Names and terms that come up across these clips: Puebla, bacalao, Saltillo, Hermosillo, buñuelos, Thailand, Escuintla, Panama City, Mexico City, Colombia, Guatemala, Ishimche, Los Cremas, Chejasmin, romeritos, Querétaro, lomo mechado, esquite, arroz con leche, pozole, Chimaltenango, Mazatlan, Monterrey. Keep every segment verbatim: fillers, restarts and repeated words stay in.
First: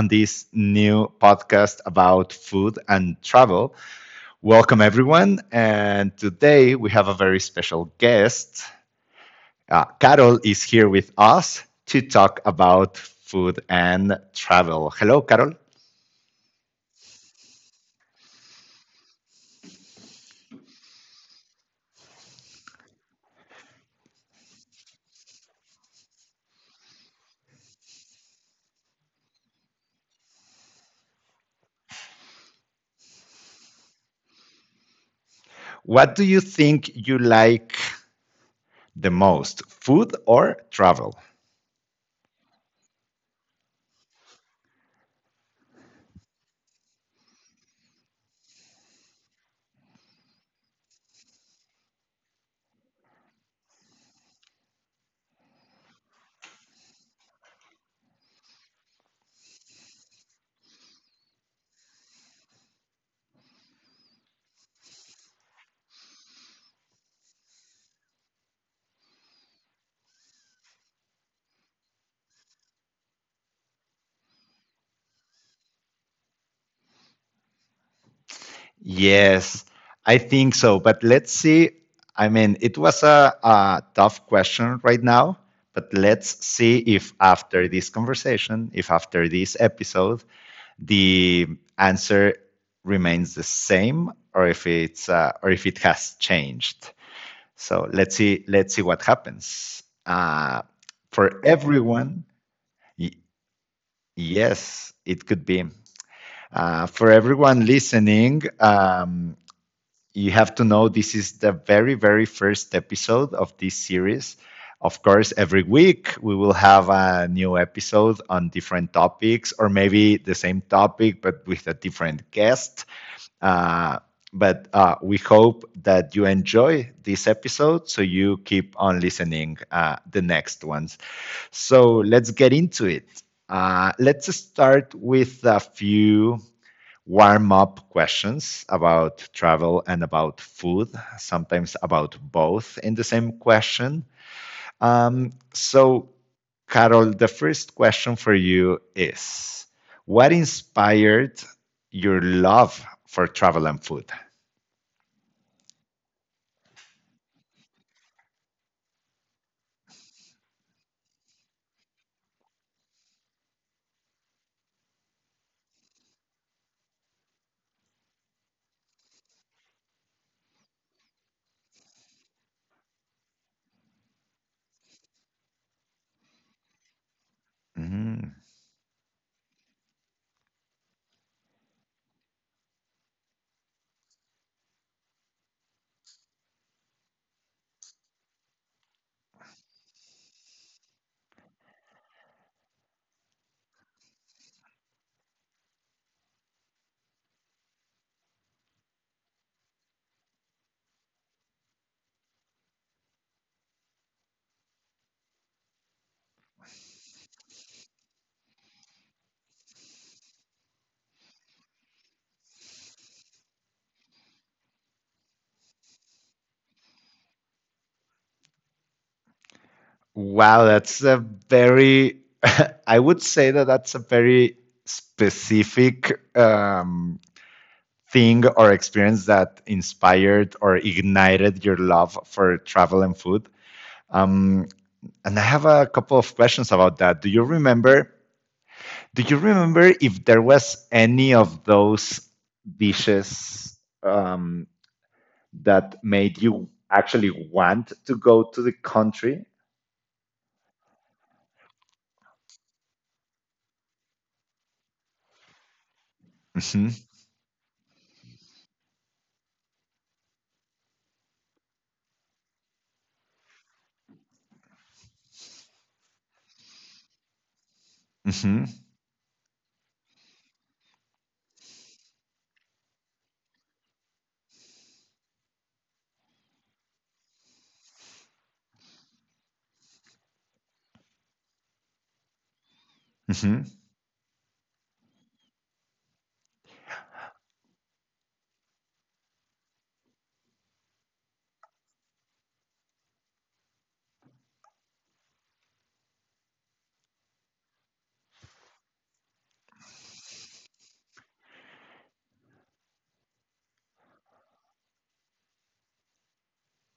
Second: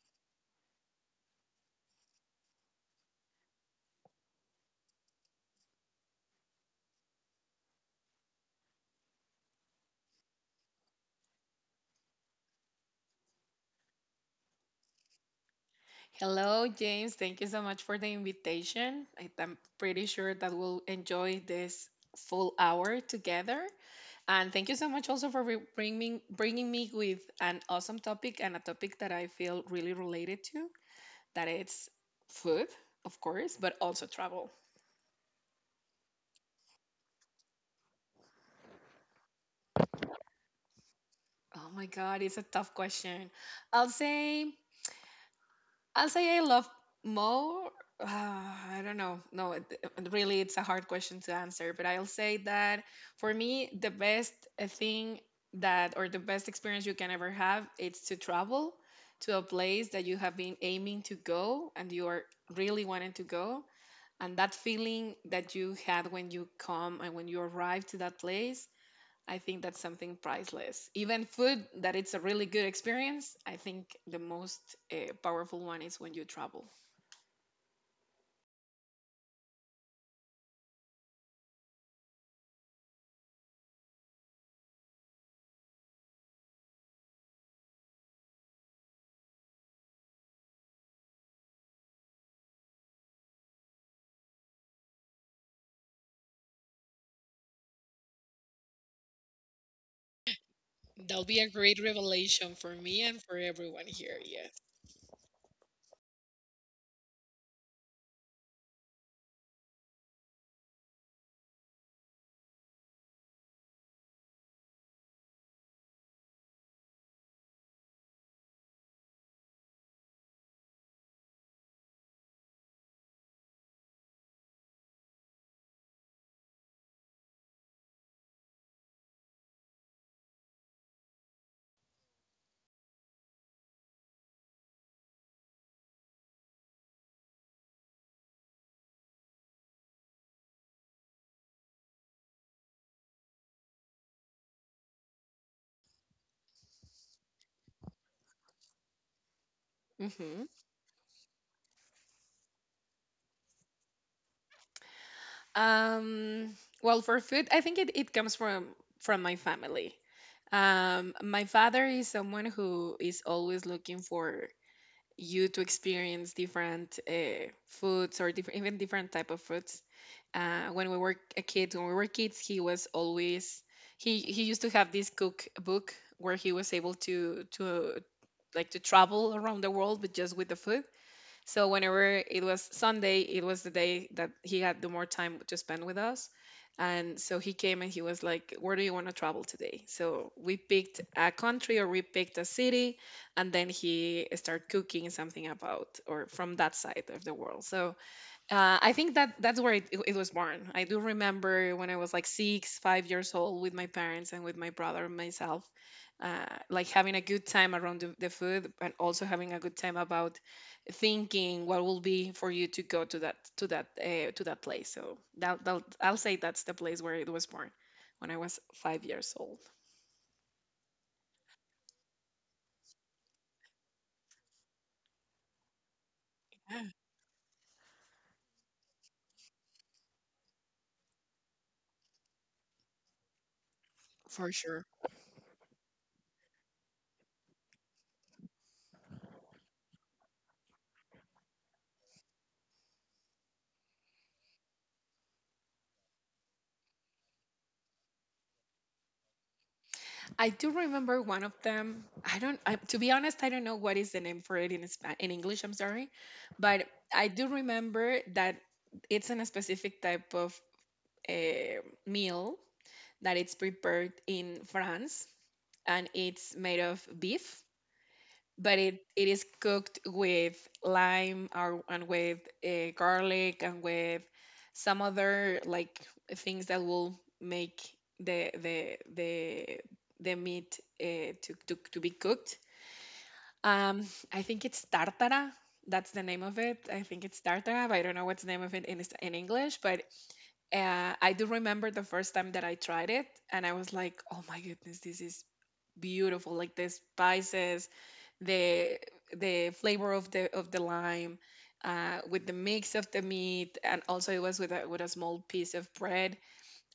on this new podcast about food and travel. Welcome, everyone. And today we have a very special guest. Uh, Carol is here with us to talk about food and travel. Hello, Carol. Hello, James. Thank you so much for the invitation. I- I'm pretty sure that we'll enjoy this full hour together. And thank you so much also for re- bringing bringing me with an awesome topic and a topic that I feel really related to. That it's food, of course, but also travel. What do you think you like the most, food or travel? Oh my God, it's a tough question. I'll say I'll say I love more. Uh, I don't know. No, it, it- really, it's a hard question to answer. But I'll say that for me, the best uh, thing that, or the best experience you can ever have, it's to travel to a place that you have been aiming to go and you are really wanting to go. And that feeling that you had when you come and when you arrive to that place, I think that's something priceless. Even food, that it's a really good experience. I think the most uh, powerful one is when you travel. Yes, I think so. But let's see. I mean, it was a, a tough question right now, but let's see if after this conversation, if after this episode, the answer remains the same or if it's uh, or if it has changed. So let's see let's see what happens. Uh, That'll be For a great everyone, revelation for me y- and for everyone here. Yes. yes, it could be. Uh, for everyone listening, um, you have to know this is the very, very first episode of this series. Of course, every week we will have a new episode on different topics, or maybe the same topic but with a different guest. Uh, but uh, We hope that you enjoy this episode so you keep on listening uh, the next ones. So let's get into it. Uh, let's start with a few warm up questions about travel and about food, sometimes about both in the same question. Um, so, Carol, the first question for you is: what hmm inspired your love for travel and food? Um, well, for food, I think it, it comes from from my family. Um, my father is someone who is always looking for you to experience different uh, foods or different even different type of foods. Uh, when we were a kid, when we were kids, he was always he he used to have this cookbook where he was able to to Mhm. like to travel around the world, but just with the food. So whenever it was Sunday, it was the day that he had the more time to spend with us. And so he came and he was like, "Where do you want to travel today?" So we picked a country or we picked a city, and then he started cooking something about or from that side of the world. So uh, I think that that's where it, it it was born. I do remember when I was like six, five years old with my parents and with my brother and myself, uh, like having a good time around the, the food and also having a good time about thinking what will be for you to go to that to that uh, to that place. So that, that I'll say that's the place where it was born when I was five years old. Wow, that's a very, I would say that that's a very specific, Yeah, um, thing or experience that inspired or ignited your love for travel and food? for Um, sure. and I have a couple of questions about that. Do you remember? Do you remember if there was any of those dishes, um, that made you actually want to go to the country? I do remember one of them. I don't, I, to be honest, I don't know what is the name for it in Spa- in English. I'm sorry, but Mm-hmm, I do remember that it's in a specific type of uh, meal that it's prepared in France, and it's made of beef mm-hmm, but it, it is cooked with lime or, and with uh, garlic and with some other like things that will make the the the the meat uh, to, to to be cooked. mm-hmm. Um, I think it's tartara. That's the name of it. I think it's tartara, but I don't know what's the name of it in, is- in English. But uh, I do remember the first time that I tried it, and I was like, "Oh my goodness, this is beautiful!" Like the spices, the the flavor of the of the lime uh, with the mix of the meat, and also it was with a, with a small piece of bread.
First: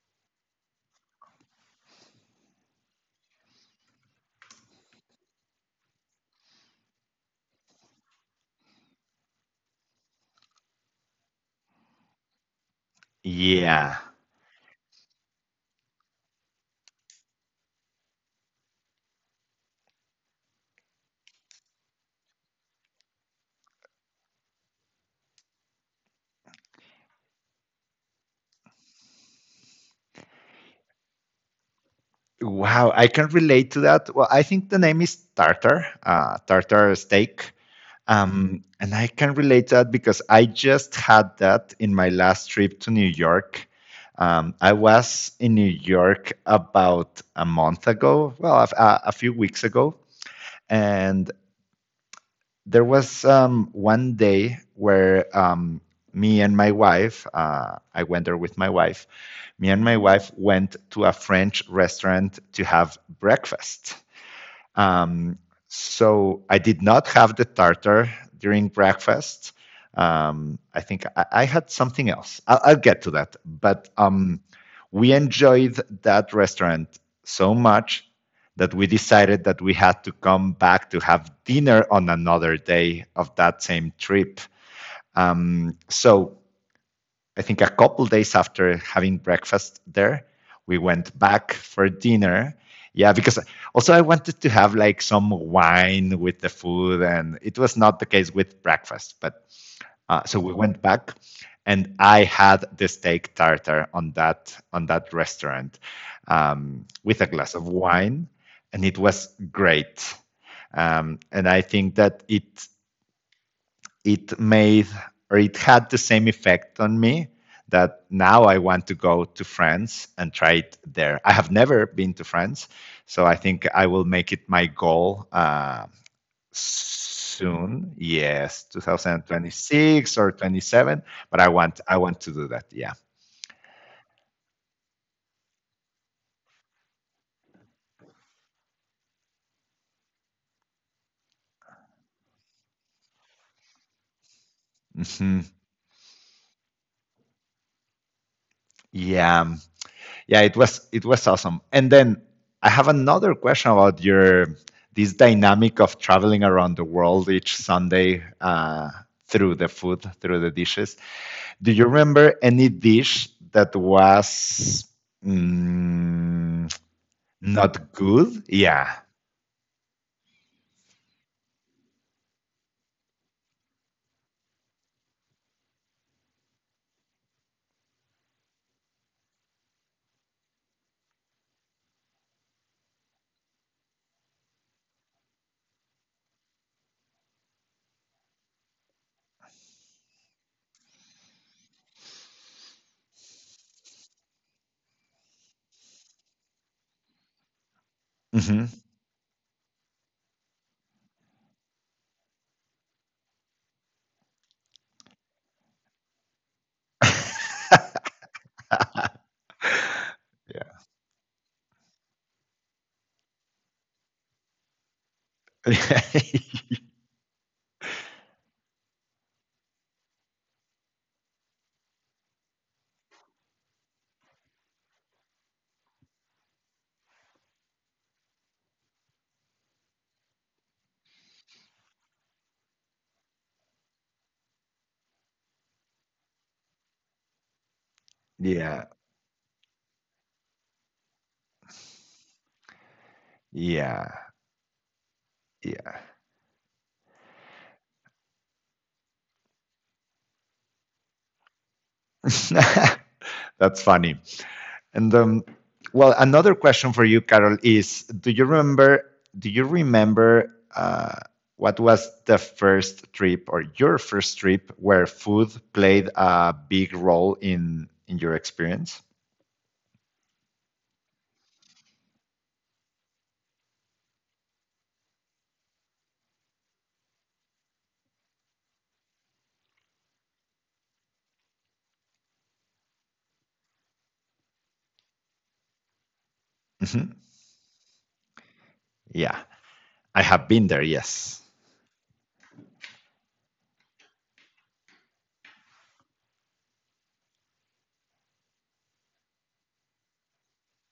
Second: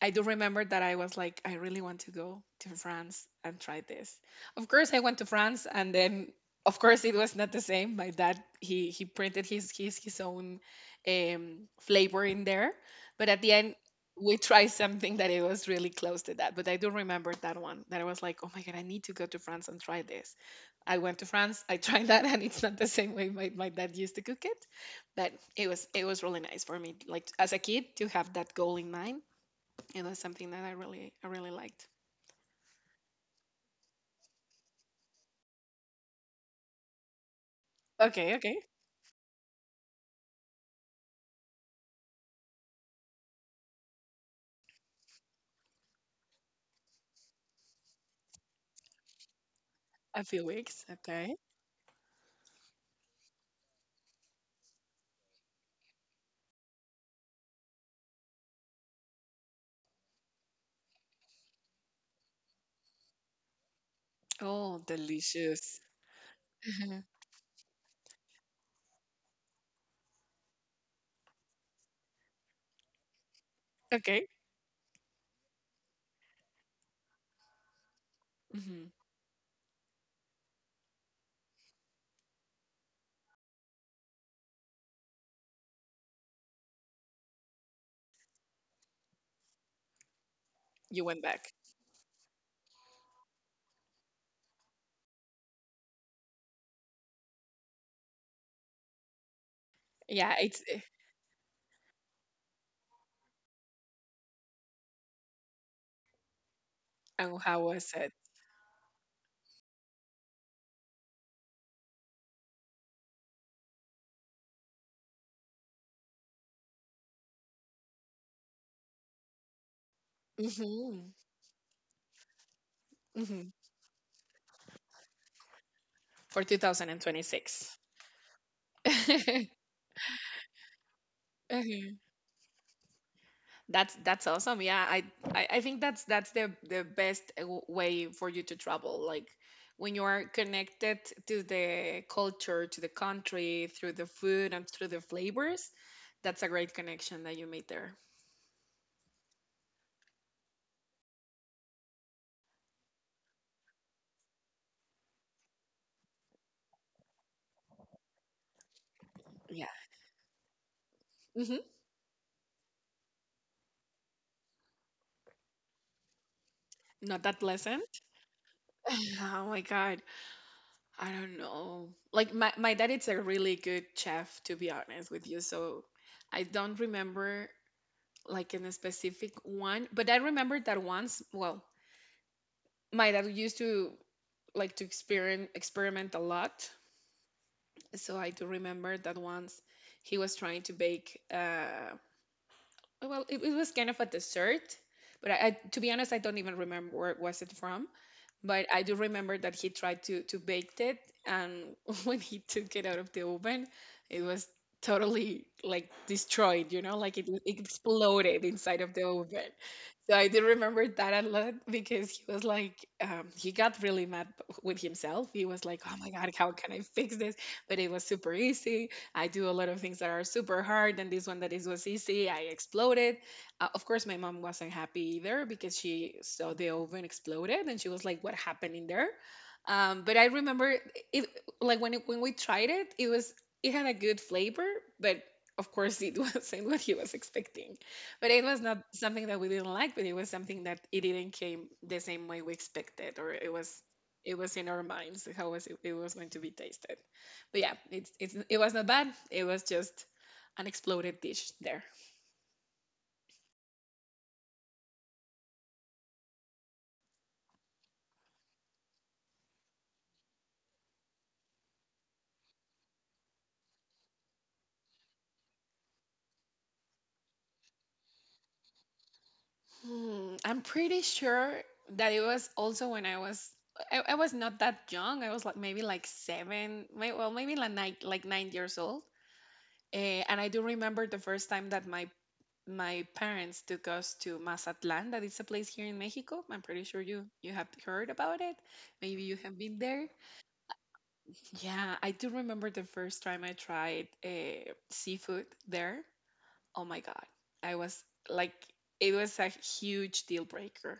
I do remember that I was like, I really want to go to France and try this. Of course, I went to France, and then of course it was not the same. My dad he he printed his his his own um, flavor in there, but at the end Yeah. we tried something that it was really close to that. But I do remember that one that I was like, oh my god, I need to go to France and try this. I went to France, I tried that, and it's not the same way my, my dad used to cook it, but it was it was really nice for me, like as a kid, to have that goal in mind, and that's something that I really I really liked. Wow, I can relate to that. Well, I think the name is Tartar, uh, Tartar steak. Okay, okay. Um, and I can relate that because I just had that in my last trip to New York. Um, I was in New York about a month ago, well, a, a a few weeks ago, A few weeks. and Okay. there was um, one day where um, me and my wife, uh, I went there with my wife, me and my wife went to a French restaurant to have breakfast. Oh, Um, delicious. so I did Mhm. not have the tartar during breakfast. Um, I think I, I had something else. I'll, I'll get to that. But Okay. um, we enjoyed that restaurant so much that hmm we decided that we had to come back to have dinner on another day of that same trip. Um, so I think a couple days after having breakfast there, we You went went back. back for dinner. Yeah, because also I wanted to have like some wine with the food, and it was not the case with breakfast. But uh, Yeah, so we it's eh, went back, and I had the steak tartare on that on that restaurant, um, with a and glass how of was it? wine, and it was great. Um, and I think that it it made or it had the same effect on me that now I want to go to France and try it hmm there. I have never been to France, so I hmm think I will make it my goal uh, For two thousand twenty-six. soon. Yes, two thousand twenty-six or twenty-seven, but I want Mhm. I want to do that. Yeah. That's that's awesome. Yeah, I I, I think that's that's the the best uh, w- way for you to travel. Like when you are connected to the culture, to the country through the food and through the Mhm. flavors. That's a great connection that you made there. Yeah. Yeah, it was it was awesome. And then I have another question about your this dynamic of traveling around the world each Sunday, uh, through Yeah. the food, through the dishes. hmm Do you remember any dish that was, mm, Not that not pleasant. good? Yeah. Oh my God. I don't know. Like my, my dad is a really good chef, to be honest with you. So I don't remember like in a specific one, but I remember that once, well, my dad used to like to experiment experiment a lot. So I do remember that once he was trying to bake. Uh, well, it, it was kind of a dessert, but I, I, to be honest, I don't even remember where was it from. But Hmm. I do remember that he tried to to bake it, and when he took it out of the oven, it was totally like destroyed. You know, like it, it exploded inside of the oven. So I did Yeah. remember that a lot because he was like, um, he got really mad with himself. He was like, oh my God, how can I fix this? But it was super easy. I do a lot of things that are super hard. And this one that is was easy, I exploded. Uh, of course, my mom wasn't happy either because she saw the oven exploded and she was like, what happened in there? Um, but I remember it, like when, it, when we tried it, it was, it had a good flavor, but of course it wasn't what he was expecting. But it was not Yeah. something that we didn't like, but it was something that it didn't came the same way we expected, or it was Yeah. it was in our minds how was it, it Yeah. was going to be tasted. But yeah, it's it's it was not bad. It was just an exploded dish there. That's funny. And um, Well, another question for you, Carol, is: do you remember? Do you remember uh, what was the first trip or your first trip where food played a big role in in your experience? Hmm, I'm pretty sure that it was also when I was I, I was not that young. I was like maybe like seven, may well maybe like nine like nine years old. Eh, and I do remember the first time that my my parents took us to Mazatlan. That is a place here in Mexico. I'm pretty sure Mhm. you you have heard about it. Maybe you Yeah, have been there. I have been there. Yes, Yeah, I do remember the first time I tried uh, seafood there. Oh my God. I was like, it was a huge deal breaker.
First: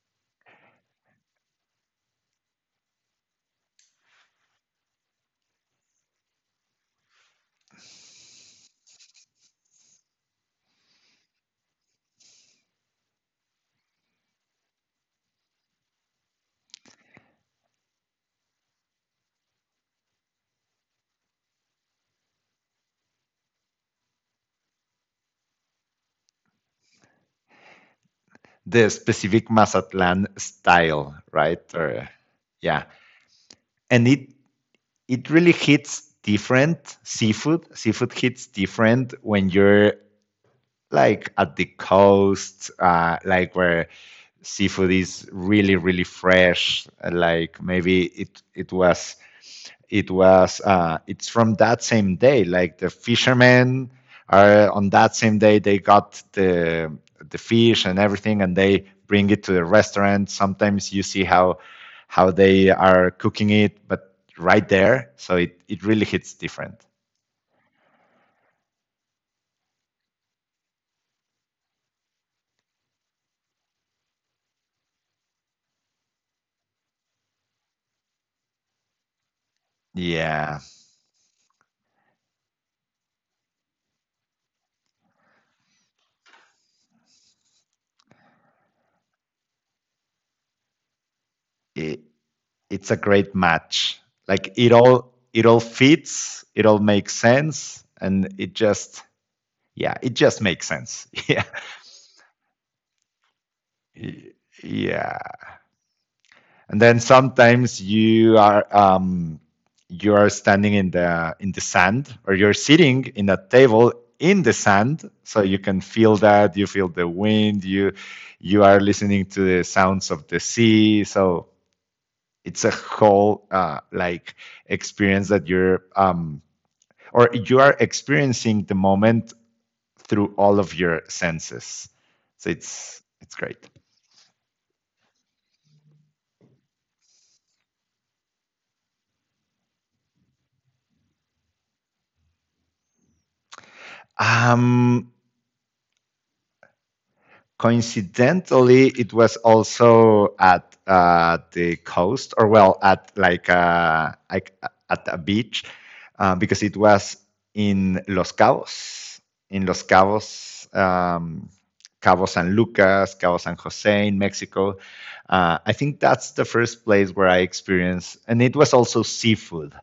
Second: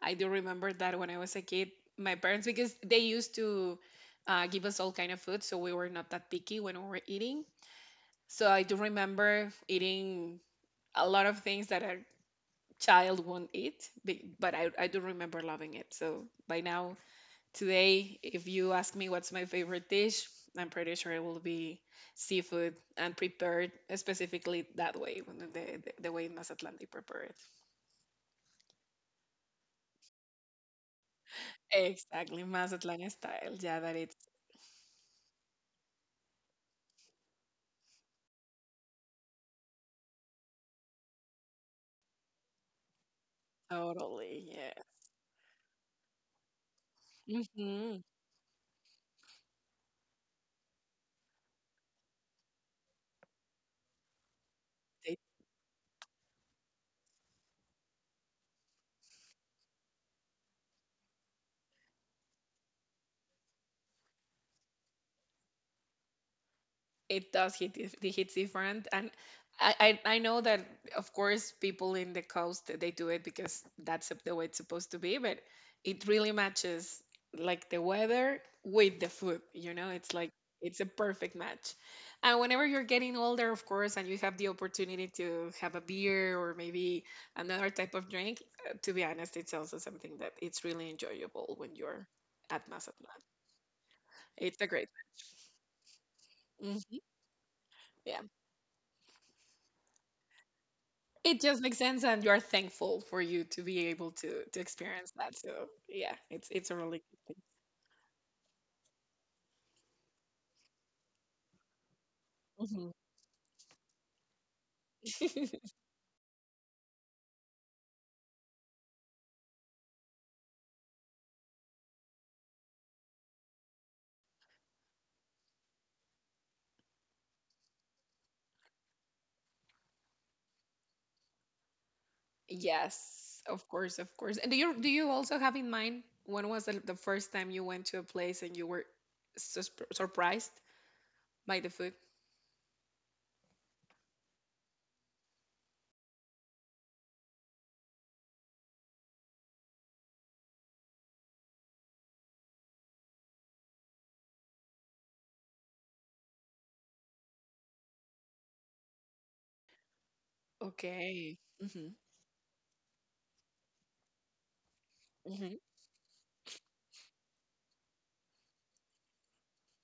I do remember that when I was a kid, my parents, because they used to uh, give us all kind of food, so we were not that picky when we were eating. So I do remember eating a lot of things that are child won't eat, be- but I, I do remember loving it. So by now, today, if you ask me what's my favorite dish, I'm pretty sure it will be seafood and prepared specifically that way, when the, the, the way in Mazatlan they prepare it. the specific Mazatlan style, right? Or Exactly, yeah, Mazatlan style. Yeah, that and it's it it really hits different seafood. Seafood hits different when you're like at the coast, uh, like where totally, yeah. seafood is really, really fresh. uh, Like Mm-hmm. maybe it it was it was uh, it's from that same day. Like the fishermen are on that same day they got the the fish and everything, and they bring it to the restaurant. Sometimes you see how how they are cooking it, but right there, so it it really hits different. It does hit dif- it hits different, and I, I I know that of course people in the coast they do it because that's the way it's supposed to be, but it really matches like the weather with the food, you know, it's like Yeah. it's a perfect match. And whenever you're getting older of course and you have the opportunity to have a beer or maybe another type of drink, uh, to be honest it's also something that it's really enjoyable when you're at It's a Mazatlan. great match. Like It's a it great all it all fits, it all Mhm, makes sense, yeah. and it just yeah, it just makes sense. It Yeah. just makes sense, and you're thankful for you to be able to to experience Yeah. that. So yeah, it's it's a And then really sometimes you are um you are standing in the in the sand or you're good thing. sitting in a table in the sand so Mhm. you can feel that you feel the wind. You you are listening to the sounds of the sea, so it's a whole uh, like experience that you're um, or you are experiencing the moment through all of your senses. So it's it's Yes, great. of course, of course. And do you do you also have in mind when was the, the first time you went to a place and you were sus surprised by the food? Um, Coincidentally, it was also at uh, the coast, or well, at like uh, like uh, at a beach, uh, because it was in Los Cabos, in Los Cabos, Okay. um, Mm-hmm. Cabo San Lucas, Cabo San Jose in Mexico. Mm-hmm. Uh, I think that's the first place where I experienced, and it was also seafood.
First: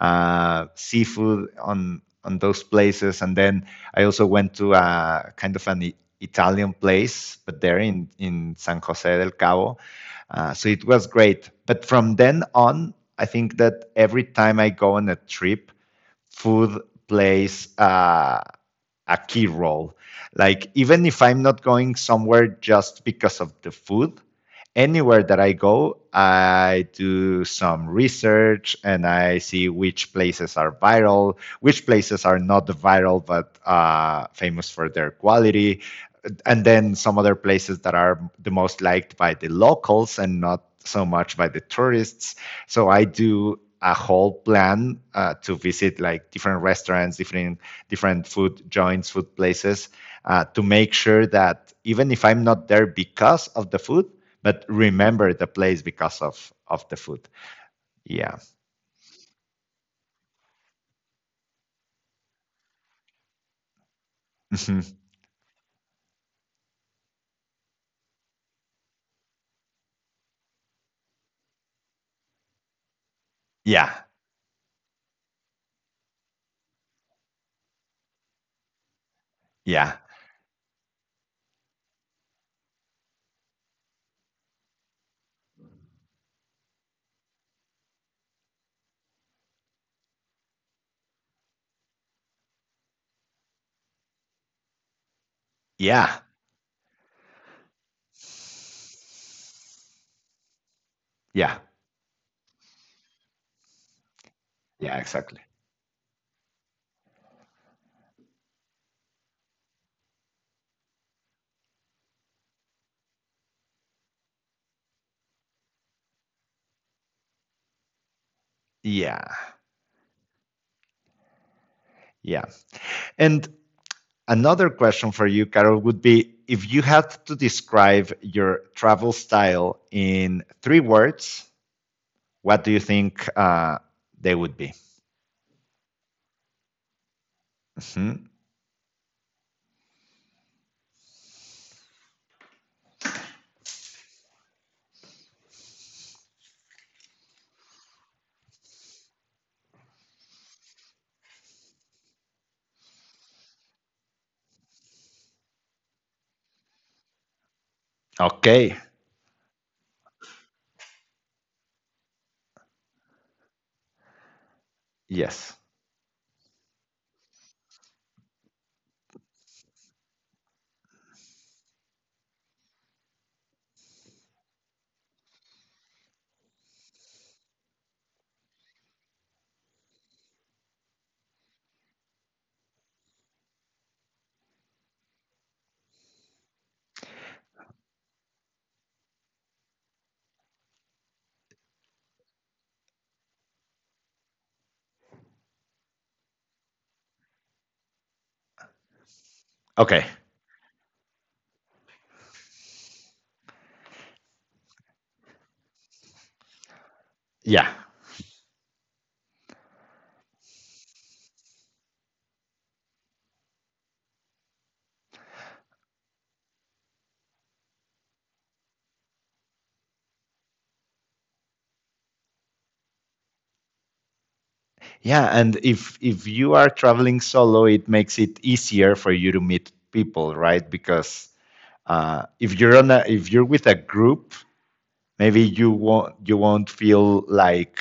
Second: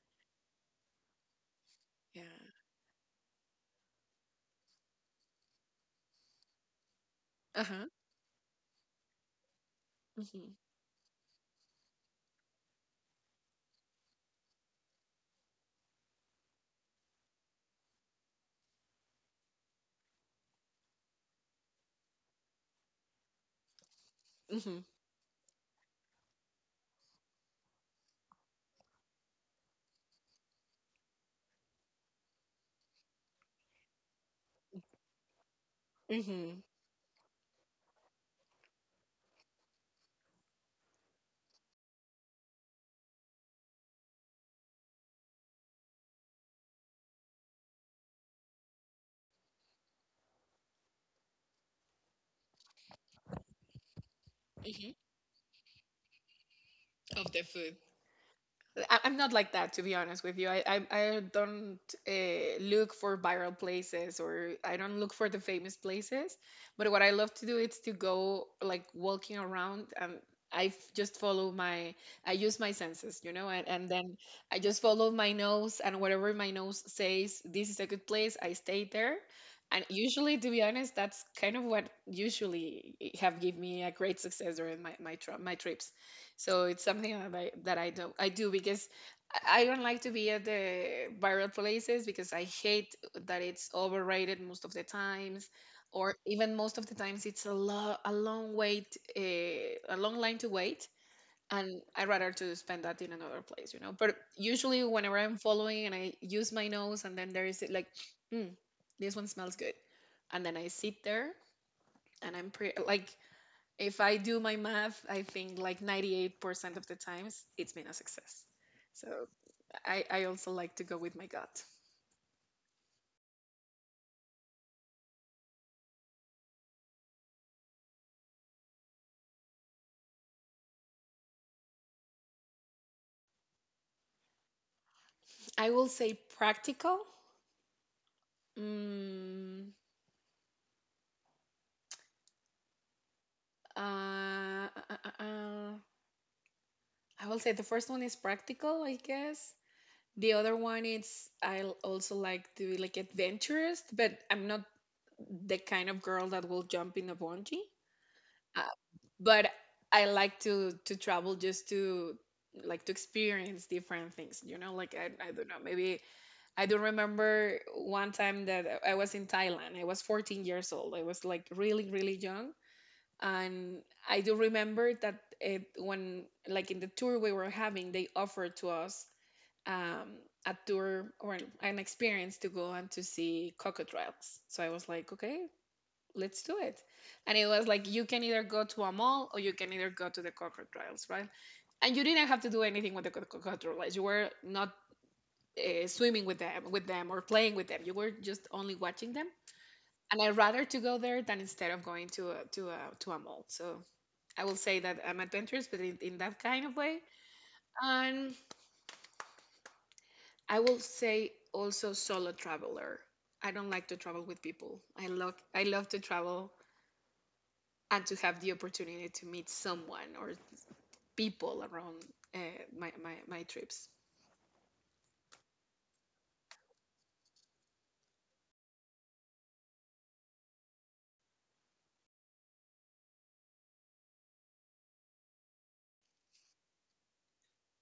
uh, Seafood on Yeah. on those places. And then I also went to a kind of an I- Italian place, but there Uh-huh. in in San Jose del Cabo. Mm-hmm. Uh, so it was great. But from then on, I think that every time I go on a trip, food plays uh, a key role. Like even if I'm not going somewhere just because of the food, Mm-hmm. anywhere that I go, I do some research and I see which places are viral, which places are not viral but uh, famous for their quality, Mm-hmm. and then some other places that are the most liked by the locals and not so much by the tourists. So I do a whole plan uh, to visit like different restaurants, different different food joints, food places, uh, to make sure that even if I'm not there because of the food, but Mm-hmm. remember the place because of of the food. Of the food. Yeah. I- I'm not like that, to be honest with you. I I, I don't uh, look for viral places or I Mhm. don't look for the famous places. But what I love to do is to go like walking around and I f- just follow my I use my senses, you know, and, and Yeah. then I just follow my nose, and whatever my nose says, this is a good place. I stay there. And Yeah. usually, to be honest, that's kind of what usually have give me a great success during my my, tri- my trips, so it's something that I, that I do I do because I I don't like to be at the viral places because I hate that it's overrated most of the times, or Yeah. even most of the times it's a lo- a long wait, uh, a long line to wait, Yeah. and I'd rather to spend that in another place, you know. But usually Yeah, whenever I'm exactly. following and I use my nose and then there is it like, hmm, this one smells good, and then I sit there and I'm pretty like. If I do my math, I think like ninety-eight percent of the times it's been a success. So Yeah. I, I also like to go with my gut. Yeah. And another question for you, Carol, would be if you had to describe your travel style in three words, what do you think uh, they would be? I will say practical. Mhm. Mm, uh, uh, uh, uh, I will say the first one is practical, I guess. The other one is I l- also like to be like adventurous, but I'm not the kind of girl that will jump in a bungee. I, Okay. but I like to to travel just to like to experience different things. You know, like I, I don't know, Yes. maybe I do remember one time that I I was in Thailand. I was fourteen years old. I was like really really young, and I do remember that it, when like in the tour we were having, they offered to us um, a tour or an experience to go and to see crocodiles. So I was like, okay, let's do it. And it was like, you can either go to a mall or you can either go to the crocodiles, right? And you didn't have to do anything with the co- co- crocodiles. You were not uh, swimming with them, with them or playing with them. You were just only watching them. Okay. And I'd rather to go there than instead of going to a, to a, to a mall. So I will say that I'm adventurous, but in, in that kind of way. Yeah. And I will say also solo traveler. I don't like to travel with people. I love I love to travel and to have the opportunity to meet someone or people around uh, my, my my trips. Yeah, and if if you are traveling solo, it makes it easier for you to meet people, right? Because Uh, if you're on a, if you're with a group, maybe you won't you won't feel like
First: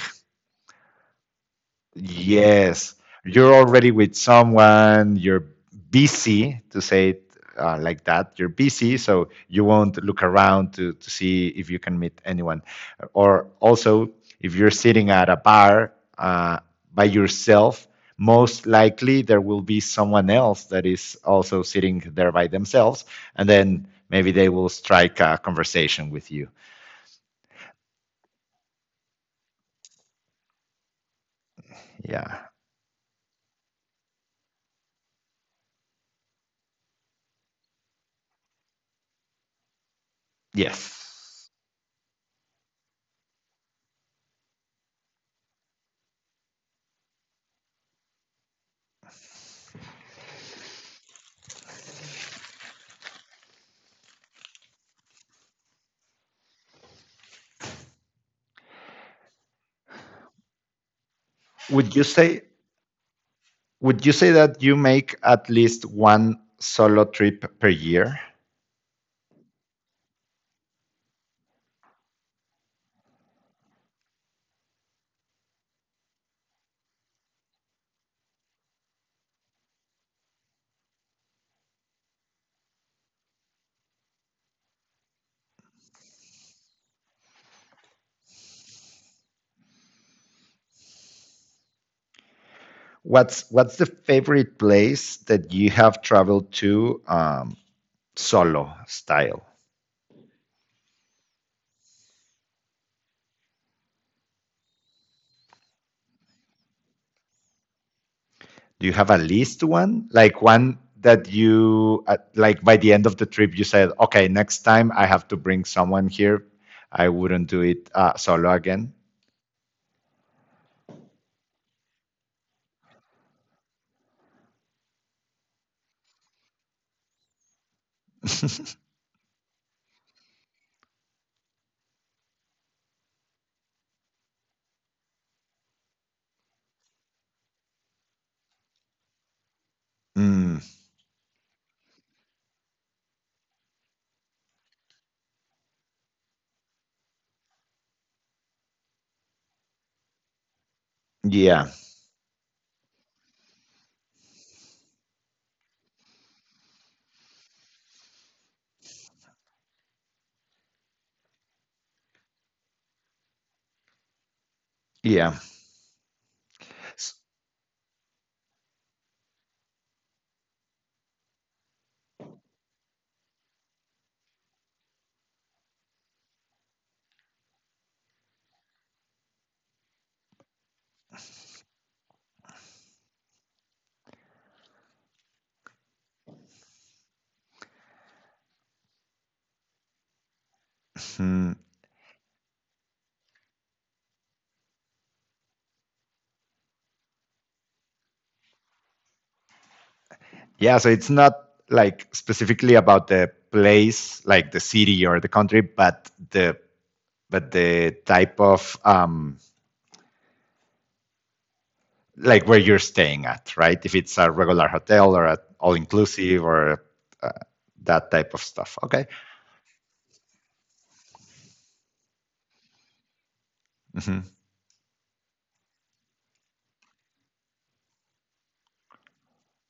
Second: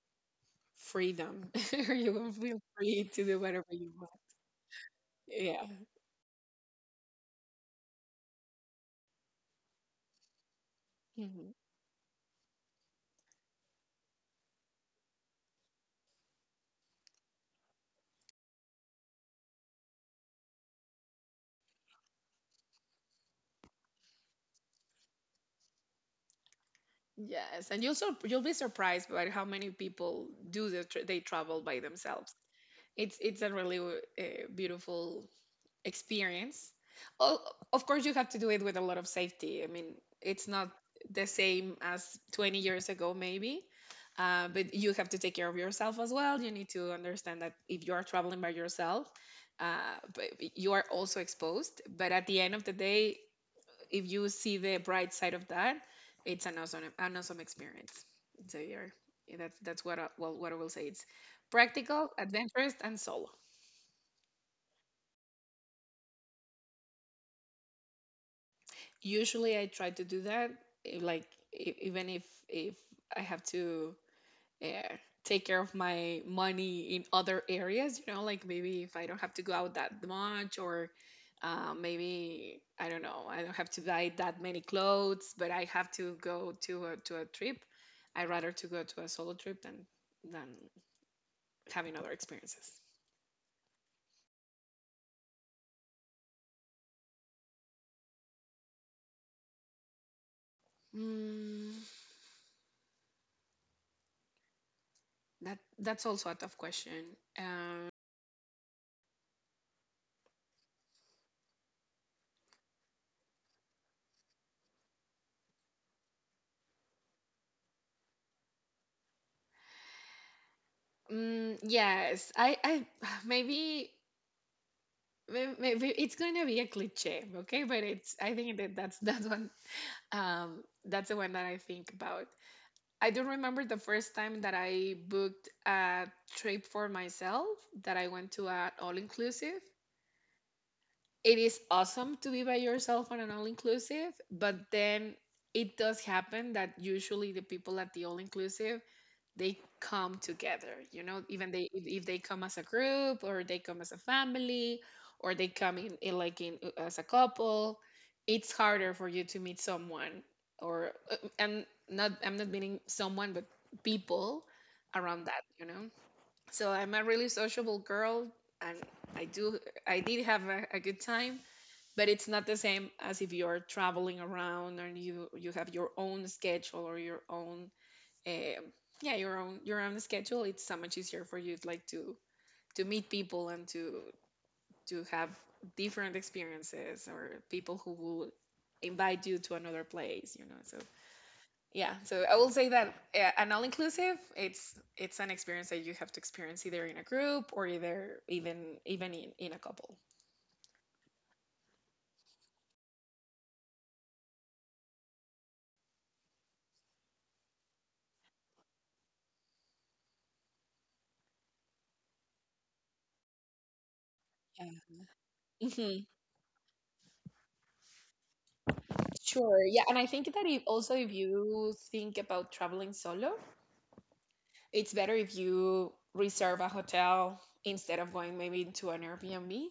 Freedom. You will feel yes, free to do you're whatever you already want. with someone, you're Yeah. busy to say it uh, like that. You're busy, so you won't look around to, to see Mhm. if you can meet anyone. Or also, if you're sitting at a bar uh, by yourself, most likely there will be someone else that is also sitting there by themselves, and then maybe they will strike a conversation with you. Yes, and you'll sur you'll be surprised by how many people do the tr they travel by themselves. Yeah. It's it's a really uh, beautiful experience. Oh, of course, you have to do it with a lot of safety. I mean, it's not the Yes. same as twenty years ago, maybe. Uh, but you have to take care of yourself as well. You need to understand that if you are traveling by yourself, uh, but you are also exposed. But at the end of the day, if you see the bright side of that, it's an awesome, an awesome experience. So you're, that's that's what I, well, what I will say. It's Would you practical, say? adventurous, and solo. Would you say that you make at least one solo trip per year? Usually I try to do that, eh, like e- even if if I have to uh, take care of my money in other areas, you know, like maybe if I don't have to go out that much, or uh, maybe I don't know, I don't have to buy that many clothes, but I have to go to a, to a trip. I rather to go to a solo trip than than having other experiences. What's what's the favorite place that you have traveled to, um, solo style? Mm, that that's also a tough question. Um, Do you have at least one, like one that you uh, like by the end of the trip you said, okay, next time I have to bring someone here. I wouldn't do it uh, solo again. Mm, yes, I, I maybe May- maybe it's going to be a cliche, okay, but it's, I think that that's that one, um, that's the one that I think about. I do remember the first time that I booked a trip for myself, that I went to an all-inclusive. Mm, It is awesome to be by yourself on an all-inclusive, but then it does happen that usually the people at the all-inclusive, they come together, you know, even they yeah, if, if they come as a group or they come as a family or they come in, in like in, uh, as a couple, it's harder for you to meet someone or, uh, and not, I'm not meaning someone but people around, yeah. that you know. So I'm a S- really sociable girl and i do I did have a, a good time, but it's not the same as if you're traveling around and you you have your own schedule or your own, um, yeah, your own your own schedule. It's so much easier for you like to to meet people and to to have different experiences or people who will invite you to another place, you know. So hmm. yeah, so I will say that, uh, an all inclusive, it's it's an experience that you have to experience either in a group or either even even in, in a couple. Yeah, so it's not like specifically about the place, like the city or the country, but the but the type of, um, like where you're staying at, right? If it's a regular Yeah. hotel or a all Hmm. inclusive or uh, that type of stuff. Okay. Sure. Yeah. And I think that if also if you think about traveling solo, Mm-hmm. it's better if you reserve a hotel instead of going maybe into an Airbnb,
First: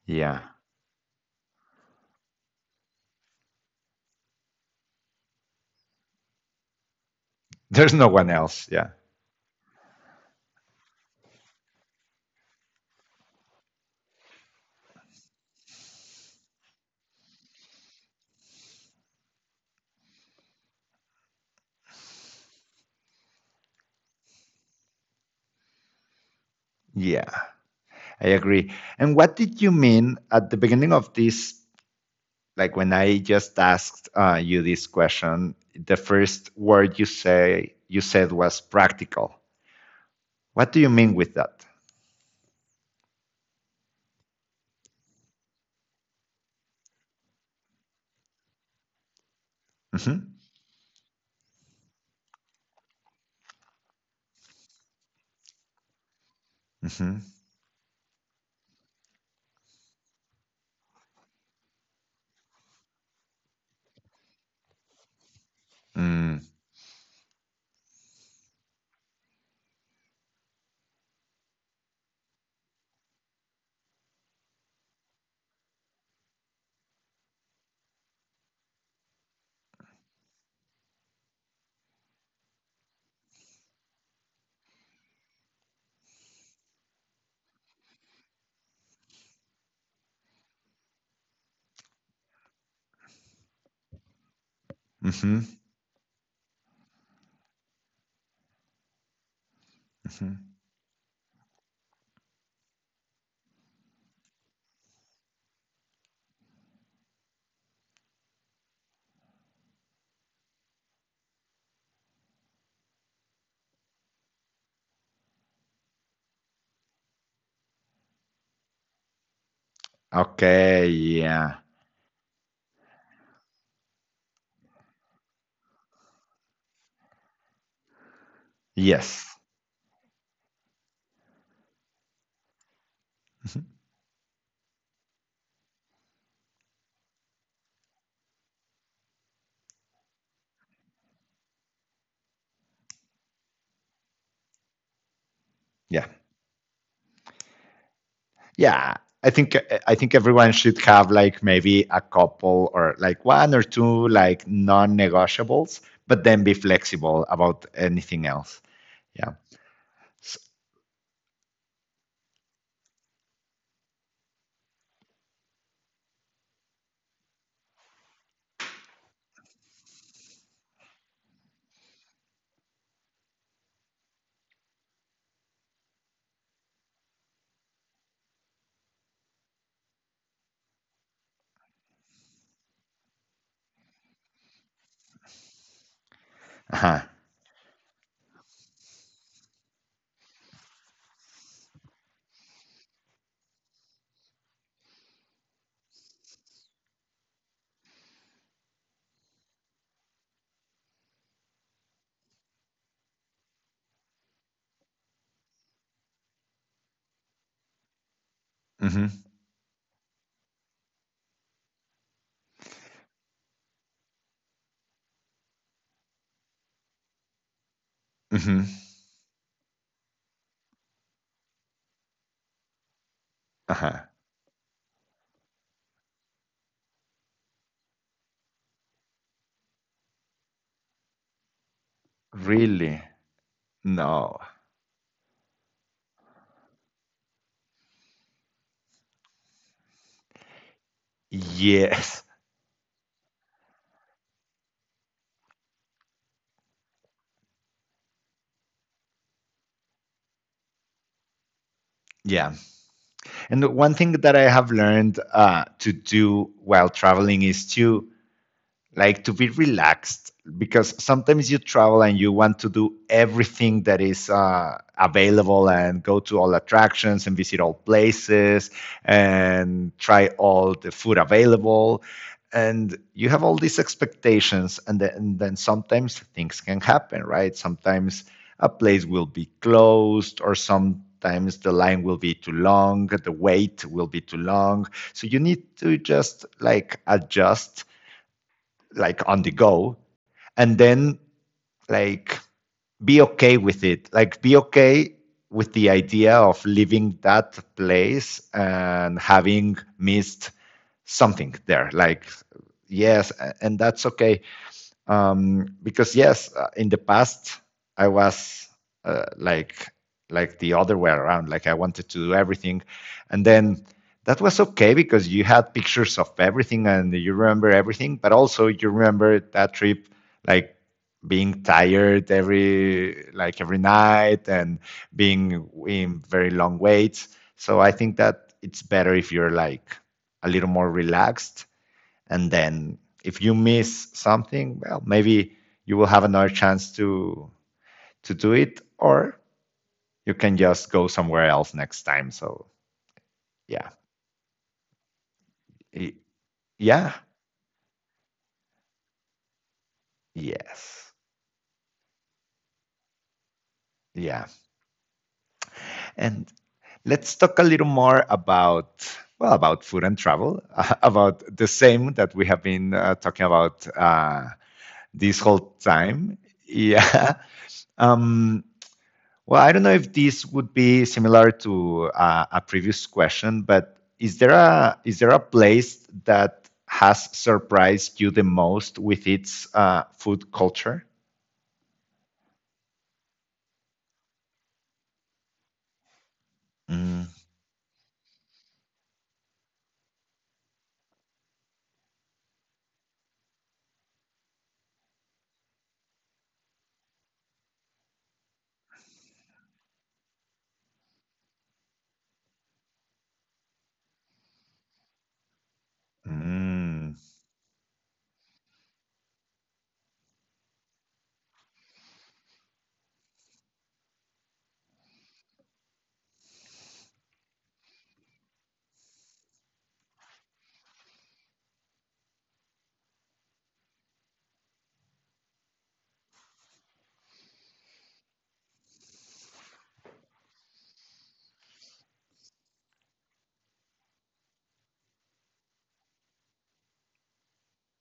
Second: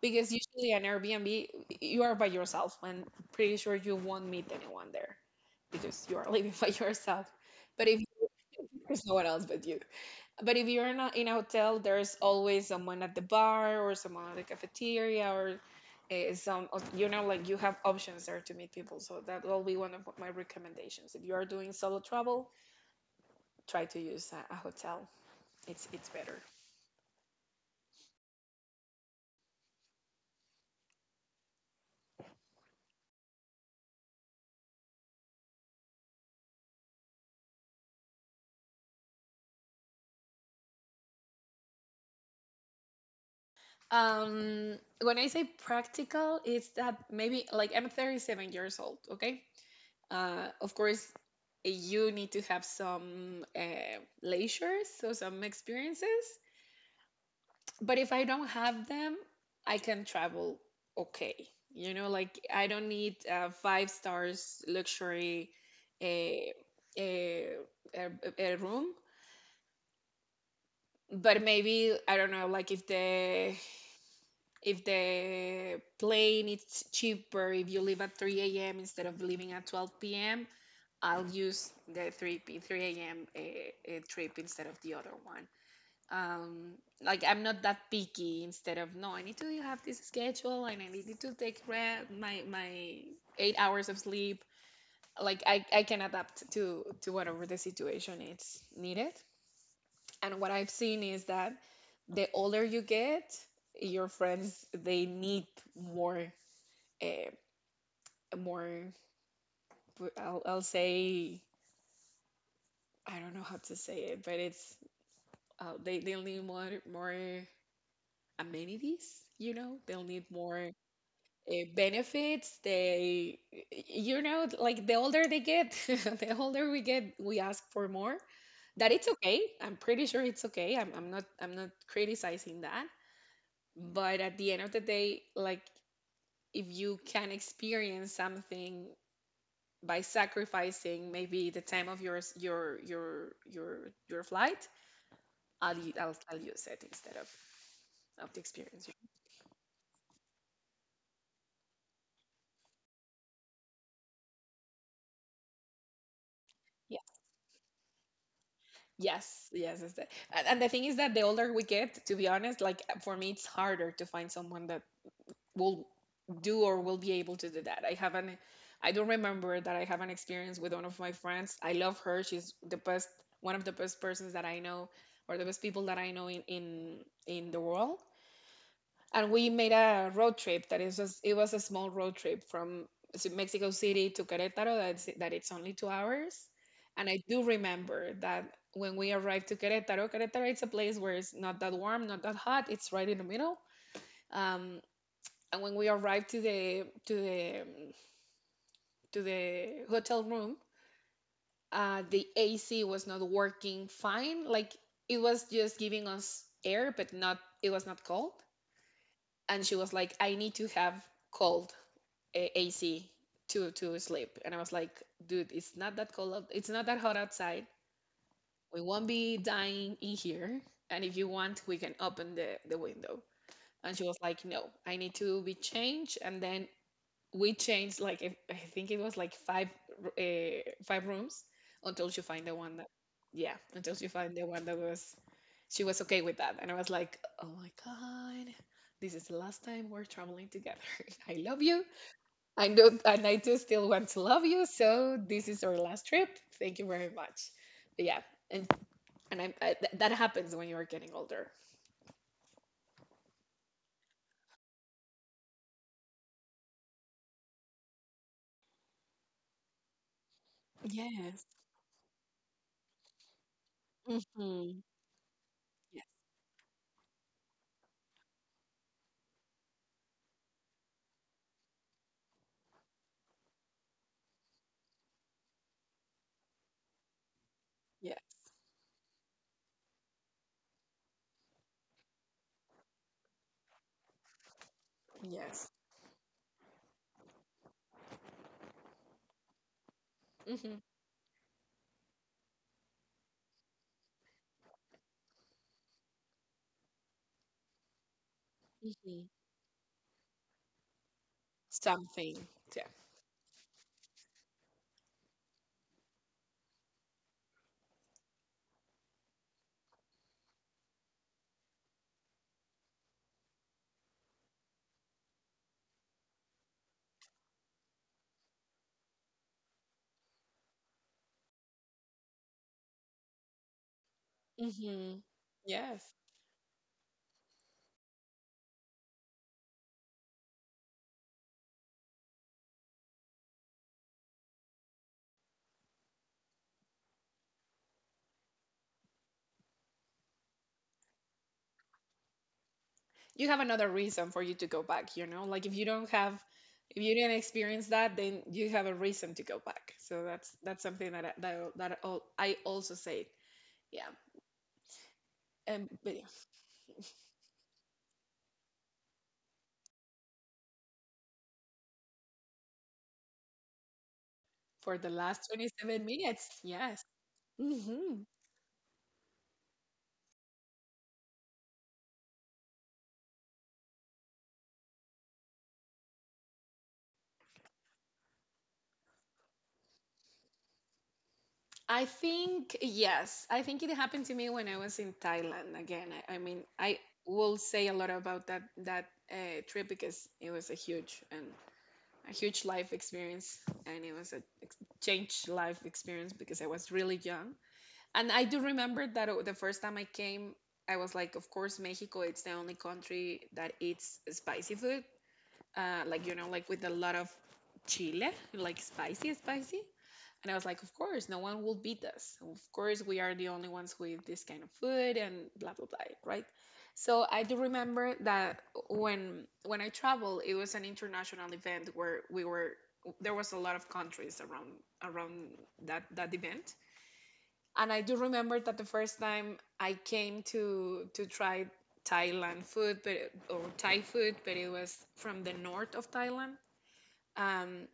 because Yeah. usually an Airbnb, you are by yourself and pretty sure you won't meet anyone there because you are living by yourself. But There's if you, no one else. Yeah. there's no one else but you. But if you're not in a hotel, there's always someone at the bar or someone at the cafeteria or, uh, some, you know, like you have options there to meet people. So that will be one of my recommendations. If you are doing solo travel, try to use a, a hotel. it's it's better. Yeah. I agree. And what did you mean at the beginning of this? Like when I just asked uh, you this question, the first word you say you said was practical. What do you mean with that? Um, when I say practical, it's that maybe like I'm thirty-seven years old. Okay, Mhm, uh, of course you need to have some uh, leisure, so some experiences. mhm, But if I don't have them, I can travel okay. You know, like I don't need uh, five stars luxury mm, a, a, a, a room, but maybe I don't know, like if the if the plane is cheaper if you leave at three a m instead of leaving at twelve p m, I'll use the three p three a m, eh, eh, trip instead of the other one. Um, like I'm not that picky. Instead of no, I need to have this schedule and I need to take my my eight hours of sleep. mhm, Like I, I can adapt to to whatever the situation is needed. And what mhm. I've seen is that the older you get, your friends they need more, uh, more. I'll, I'll say I don't know how to say it, but it's, uh, they they'll need more more amenities. You know, they'll need more Okay, uh, yeah. benefits. They, you know, like the older they get, the older we get, we ask for more. That it's Yes. okay. I'm pretty sure it's okay. I'm, I'm not, I'm not criticizing that. Mhm. But at the end of the day, like if you can experience something by sacrificing maybe the time of your your your your your flight, I'll u- Yeah. I'll, I'll use it instead of of the experience. Yeah. I think I think everyone should have like maybe a couple or like one or two like non-negotiables, but then be Yeah. flexible about anything else. Yeah. Yes. Yes. Is that. S- And, and the thing is that the older we get, to be honest, like for me, it's harder to find someone that will do or will be able to do that. I haven't, I don't remember that I have an experience with one of my friends. I love her. She's the best, one of the best persons that I know, or the best people that I know in in in the world. And we made a road trip that is just, it was a small road trip from Mexico City to Querétaro. That's that it's only two hours. uh-huh. And I do remember that when we arrived to Querétaro, Querétaro it's a place where it's not that warm, not that hot. It's right in the middle. Um, and when we arrived to the to the to the hotel room, uh, the A C was not working fine. Like it was just giving us air, but not it was not cold. Mhm. And she was like, "I need to have cold, uh, A C to to sleep." And I was like, "Dude, it's not that cold. out- It's not that hot outside. Mhm. We won't be dying in here. And if you want, we can open the the window." And she Uh-huh. was like, "No, I need to be changed, and then we changed like if- I think it was like five, uh, five rooms, until she find the one that, Really? yeah, until she find No. the one that was, she was okay with that. And I was like, oh my god, this is the last time we're traveling together. I love you, Yes. I know, and I do still want to love you, so this is our last trip, thank you very much. But yeah, and and I, I th- that happens when you are getting older. Yeah. And one thing that I have learned uh, to do while traveling is to like to be relaxed, because Yes. sometimes you travel and you want to do everything that is uh, Hmm. available and Yes. go to all attractions and visit all places and try all the food available, and you have all these expectations. And then, and then sometimes things can happen, right? Yes. Sometimes a place will be closed, or sometimes the line will be too long, the wait will be too long, so you Yes. need to just like adjust like on the go, and then like be okay with it, like be okay with the idea of leaving that place and Hmm. having missed something there, like Something. Yeah. yes, and that's okay. Um, because yes, uh, in the past I was uh, like like the other way around. Like I wanted to do everything, and then that was okay because you had pictures of everything and you remember everything. But also you remember that trip, like being tired every like every night and Hmm. being Yes. in very long waits. So I think that it's better if you're like a little more relaxed, and then if you miss something well maybe you will have another chance to to do it, or you can just go somewhere else next time. So You have yeah. another reason for you to go back, you know? Like if you don't have, if Yeah. you didn't experience that, then you have a reason to go back. So that's that's Yes. something that I, that I- that all I also say. Yeah. Yeah. And but yeah, And let's talk a little more about, well, about food and travel, uh, about the same that we have been uh, talking about uh, for the this last whole twenty-seven time. minutes, yes. Yeah. Hmm. um Well, I don't know if this would be similar to uh, a previous question, but is there a is there a place that has surprised you the most with its uh, food culture? I think yes. I think it happened to me when I was in Thailand again. I, I mean, I Mm. will say a lot about that that uh, trip because it was a huge and a huge life experience, and it was a ex- changed life experience because I was really young. And I do remember that uh, the first time I came, I was like, of course, Mexico, it's the only country that eats spicy food. Uh, like, you know, like with a Mm. lot of chile, like spicy, spicy. And I was like, of course, no one will beat us. Of course, we are the only ones with this kind of food and blah blah blah, right? So I do remember that when when I traveled, it was an international event where we were there was a lot of countries around around that that event. And I do remember that the first time I came to to try Thailand food, but or Thai food, but it was from the north of Thailand. Um,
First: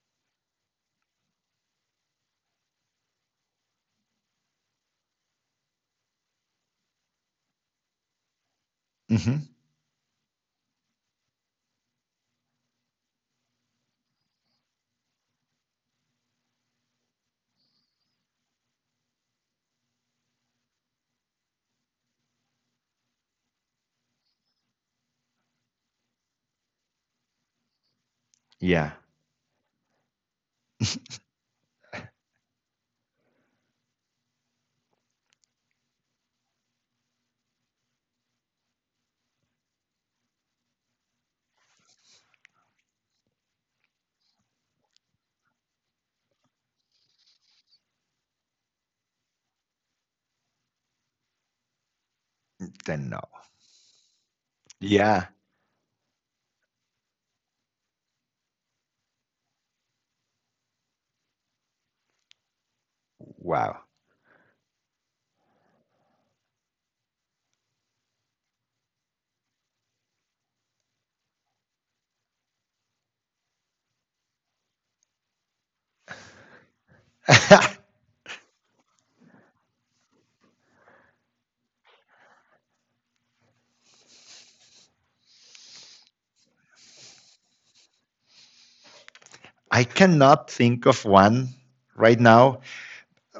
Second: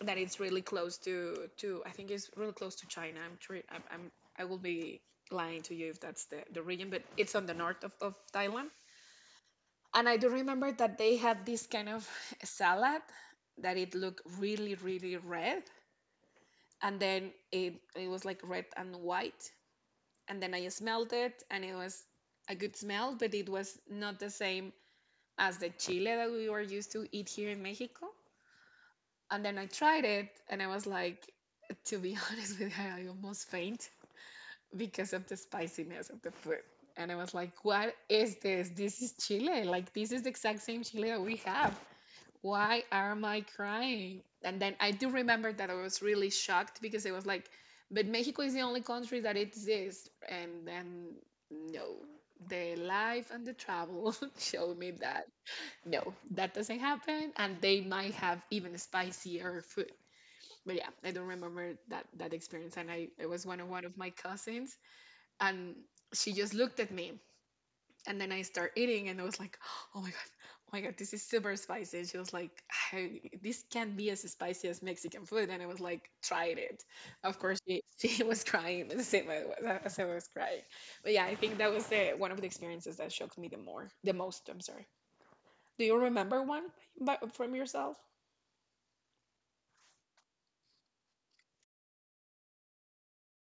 that it's really close to to I think it's really close to China. I'm tre- I'm, I'm I will be lying to you if that's the, the region, but it's on the north of, of Thailand. Hmm. And I do remember that they had this kind of salad that it looked really really red, and then it it was like red and white. And then I smelled it, and it was a good smell, but it was not the same as the chile that we were used to eat here in Mexico. Yeah, And then I tried it and I was like, to be honest with you, I almost faint because of the spiciness of the food. And I was like, what is this? This is chile. Like, this is the exact same chile that we have. Why am I crying? And then I do remember that I was really shocked because it was like, but Mexico is the only country that exists. And then, no, the then no. life and the travel showed me that Yeah, no, that doesn't happen. And they might have even spicier food, but yeah, I don't remember that that experience. And I it was one of wow. one of my cousins, and she just looked at me, and then I start eating, and I was like, oh my god, oh my god, this is super spicy. And she was like, I, this can't be as spicy as Mexican food. And I was like, tried it. Of course, she, she was crying the same way as I was crying. But yeah, I think that was the one of the experiences that shocked me the more, the most. I'm sorry. Do you remember one by, from yourself? I cannot think of one right now.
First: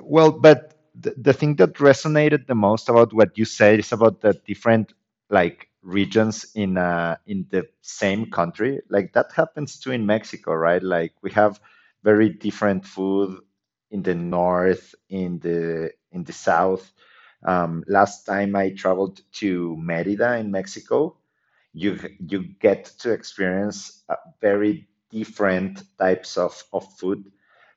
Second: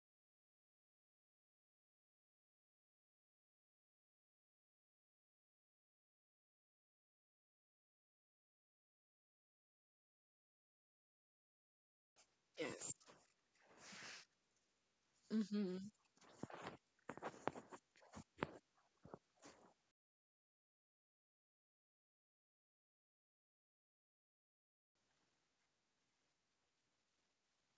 Well, but the, the thing that resonated the most about what you said is about the different like regions in uh in the same country. Like that happens too in Mexico, right? Like we have very different Yes. food in the north, in Mm-hmm. the in the south. Um, last time I traveled to Merida in Mexico, you you get to experience uh, very different types of, of food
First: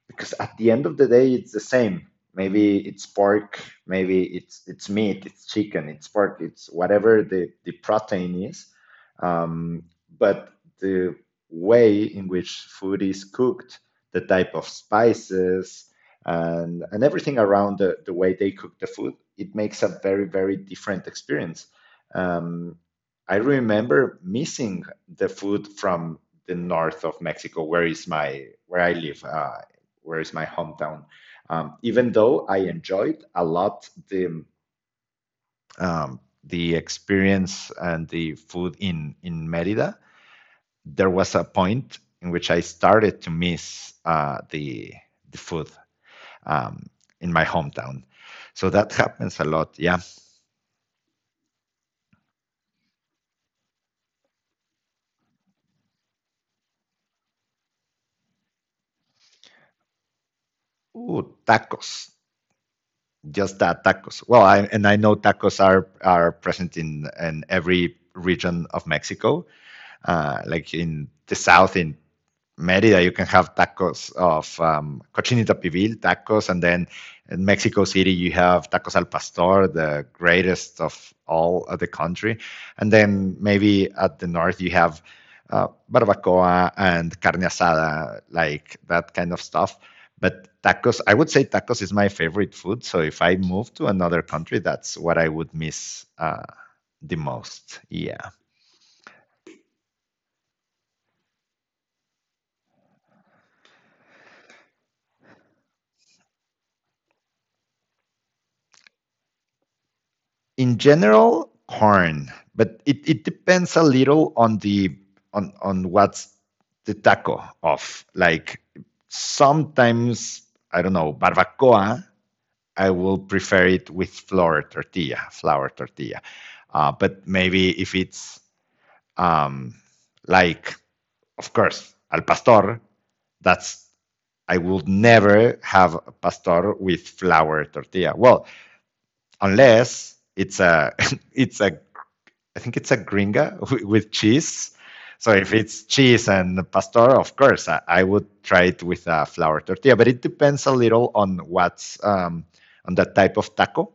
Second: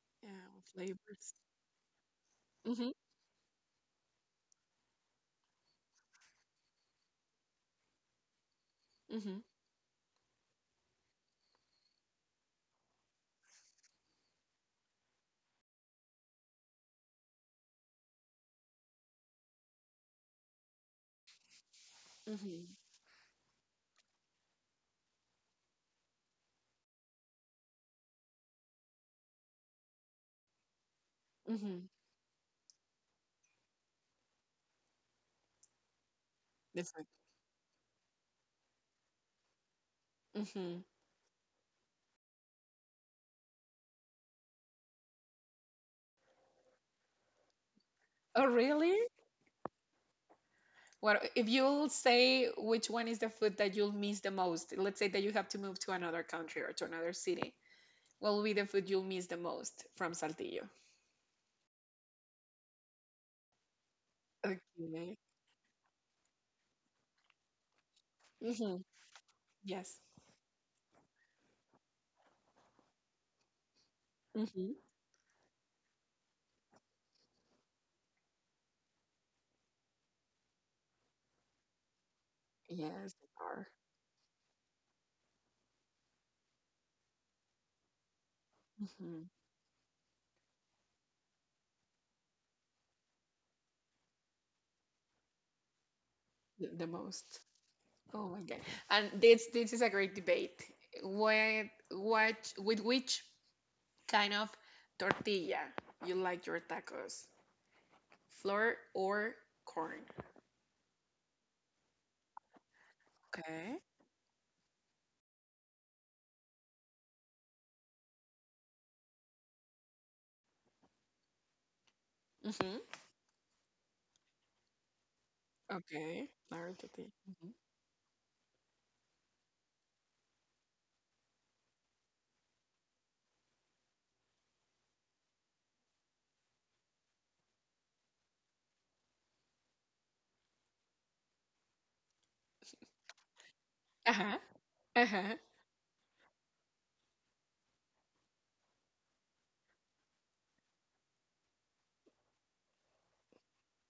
because Yeah, at the end of the day with it's the same. Maybe flavors. it's pork, maybe it's it's meat, it's chicken, it's pork, it's whatever the, the protein is. Mm-hmm. um, but the way in which food is cooked, the type of spices, and and everything around the, the way they cook the food, it makes a very very different experience. Mm-hmm. um, I remember missing the food from the north of Mexico where is my where I live, uh, where is my hometown. Um, Mm-hmm. Even though I enjoyed a lot the um, the Different. experience and the food in in Merida, Mm-hmm. there was a point in which I started to miss uh, the the food um, in my hometown. Oh, So that really? happens a lot. Yeah. What if you'll say which one is the food that you'll miss the most? Let's say that you have to move to another country or to another city. What will be the food you'll miss the most from Saltillo? Ooh, tacos. Just that, tacos. Well, Okay. I, and I know Mm-hmm. tacos are are present in in every region of Mexico. Yes. Uh, like in the south, in Merida, you can have tacos of Mm-hmm. um, cochinita pibil tacos, and then in Mexico City you have tacos al pastor, the greatest of all of the country, and Yes, they then are. maybe at the north you have uh, barbacoa and carne asada, like that Mm-hmm. kind of stuff. But tacos, I would say tacos is my favorite food. So if I move to another country, that's what I would miss, uh, The, the the most. most. Oh Yeah. my God. And this this is a great debate. What what with which kind of tortilla you like your tacos? Flour or corn. In general, corn, but it, it depends a Okay. little on the on on what's the taco of. Like sometimes, I don't know, barbacoa, I Mm-hmm. will prefer it with flour tortilla, flour tortilla. Okay. Flour Uh, to the. but Mhm. maybe if it's um, like, of course, al pastor, that's I would never have a pastor with flour tortilla. Well, unless it's a it's a I think it's a gringa with Uh-huh. cheese. So Uh-huh. if it's cheese and pastor, of course, I, I would try it with a flour tortilla. But it depends a little on what's um, on the type of taco.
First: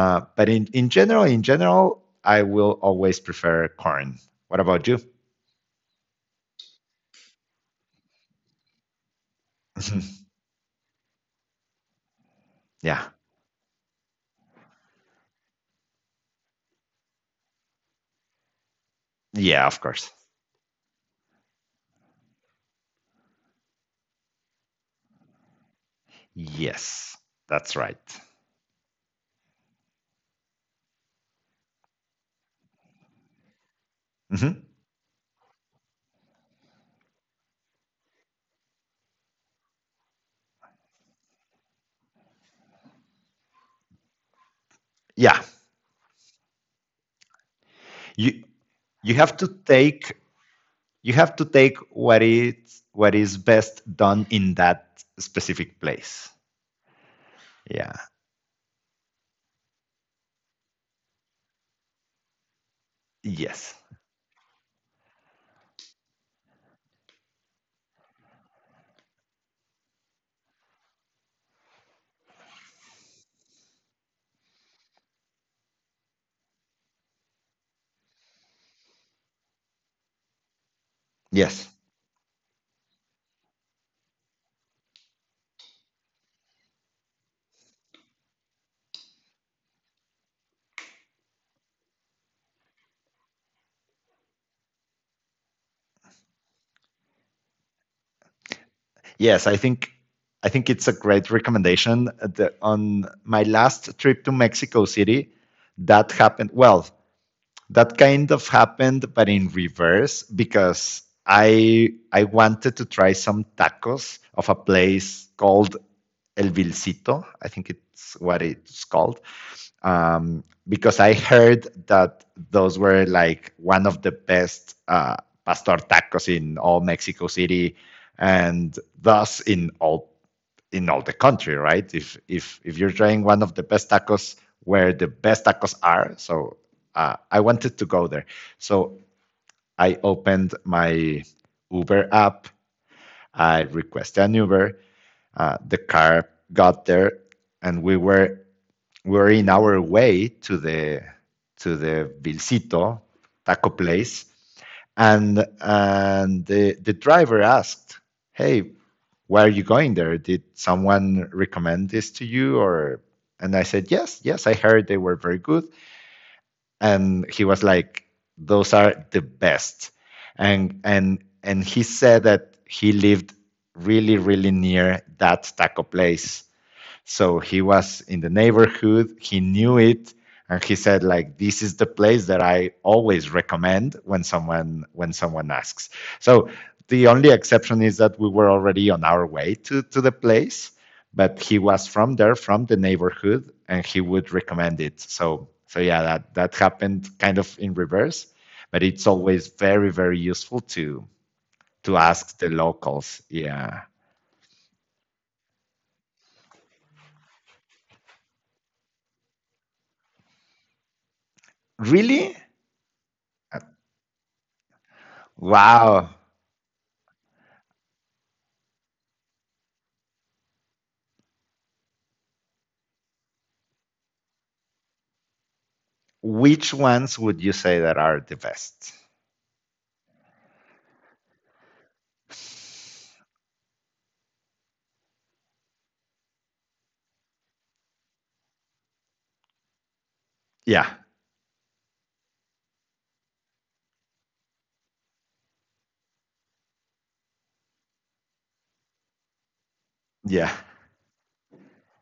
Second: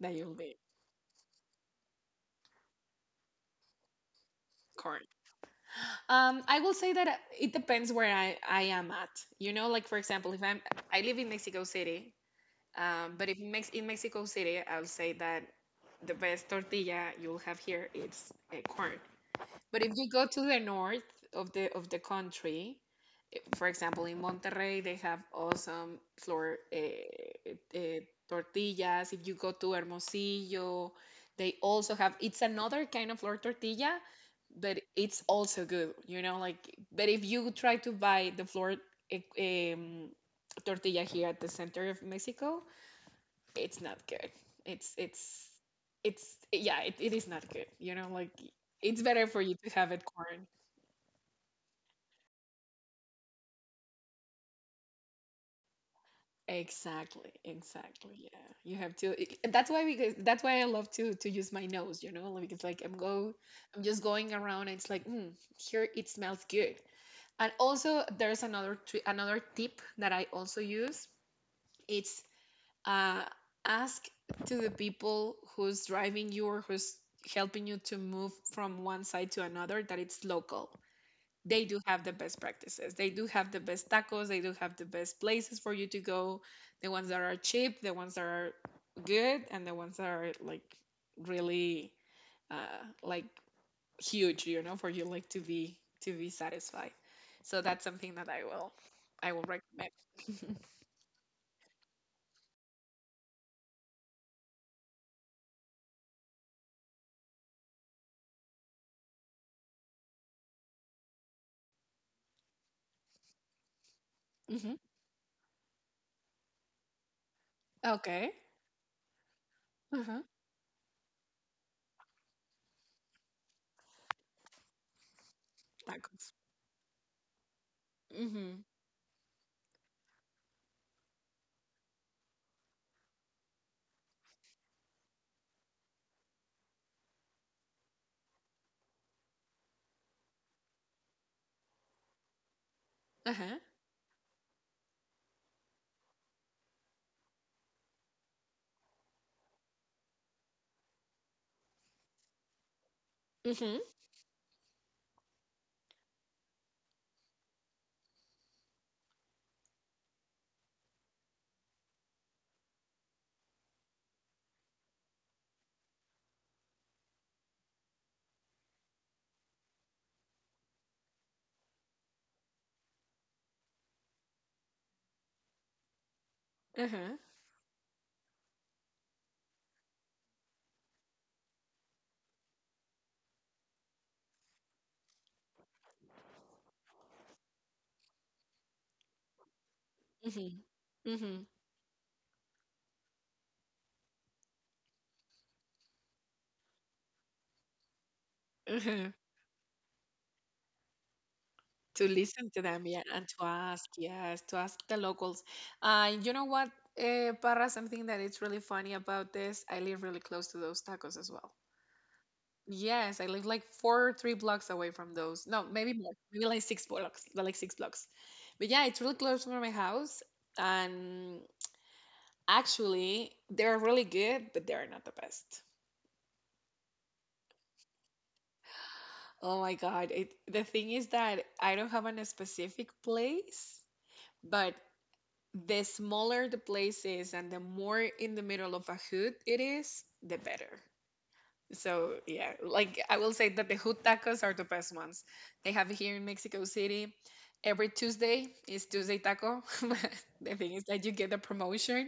That you'll but be in, in general, in general, I will always prefer corn. What about you? corn. Um, I will say that it depends where I, I am at. You know, like for Mm-hmm. example, if I'm I live in Mexico City, Yeah, um, but if Mex- in Mexico City, I'll say that the best tortilla you'll have here is uh, corn. yeah, of But if you course. go to the north of the of the country, for example, in Monterrey, they have awesome flour uh, Yes, that's uh, right. tortillas. If you go to Hermosillo, they also have. It's another kind of flour tortilla, Mhm. but it's also good. You know, like. But if you try to buy the flour eh, um, tortilla here at the center of Mexico, it's not good. It's it's Yeah, it's yeah, it, it is not good. You know, like you it's you better for have you to to have it take corn. you have to take what is what is best done in that specific place. Exactly, Yeah. exactly. Yeah, you have to. i- That's why we. go- That's why I love to to use my nose. You know, like, because like I'm go, I'm Yes. just going around, and it's like, mm, here it smells good. And also, there's another tri another tip that I also use. It's uh, ask to the people who's driving you or who's helping you to move from one side to another that it's local, they Yes. do have the best practices. They do have the best tacos. They do have the best places for you to go. The ones that are cheap, the ones that are good, and the ones that are like really uh, like huge, you know, for you like to be to be satisfied. So that's something that I will I will Yes, I think I recommend. think it's a great recommendation. uh, The, on my last trip to Mexico City, that happened. Well, that kind of happened, but in reverse because I I wanted to try some tacos of a Hmm. place called El Vilcito. I think it's Okay. what it's called. Uh-huh. Um, because I heard that those were like one of the best uh, pastor Tacos. tacos in all Mexico City, Mm-hmm. and thus in all in all the country, right? If if if you're trying one of the best tacos, where the best tacos are, so uh, I wanted to go there. So I opened my Uber app. Uh-huh. I requested an Uber. Uh, the car got there, and we were we're in our way to the to the Vilcito taco Mm-hmm. place, and and the the driver asked, "Hey, why are you going there? Did someone recommend this to you?" Or and I said, "Yes, yes, I heard they were very good." And he was like, "Those are the best," and and and he said that he lived really really near that taco place, Uh-huh. so he was in the neighborhood, he knew it, and he said like this is the place that I always recommend when someone when someone asks. So the only exception is that we were already on our way to, to the Mm-hmm. place, Mm-hmm. but he was from there, from the neighborhood, and he would recommend it. So so yeah, that that happened kind of in reverse, but Uh-huh. it's always very very useful to to To ask listen the to them, yeah, and locals. to ask, Yeah, yes, to ask the locals. Uh you know what, uh para something that it's really funny about this, I live really close to those tacos as well. really? Yes, I live like four or three blocks away from those. No, maybe more, Wow, maybe like six blocks, like six blocks. But yeah, it's really close from my house. And actually they're really good, but they're not the best. which ones would you say that are the best? Oh my God. It, the thing is that I don't have a specific place, but the smaller the place is and the more in the middle of a hood it is, the better. Yeah, So yeah, like I will say that the hood tacos are the best ones. They have here in Mexico City. Every Tuesday is Tuesday Taco. The yeah. thing is that you get a promotion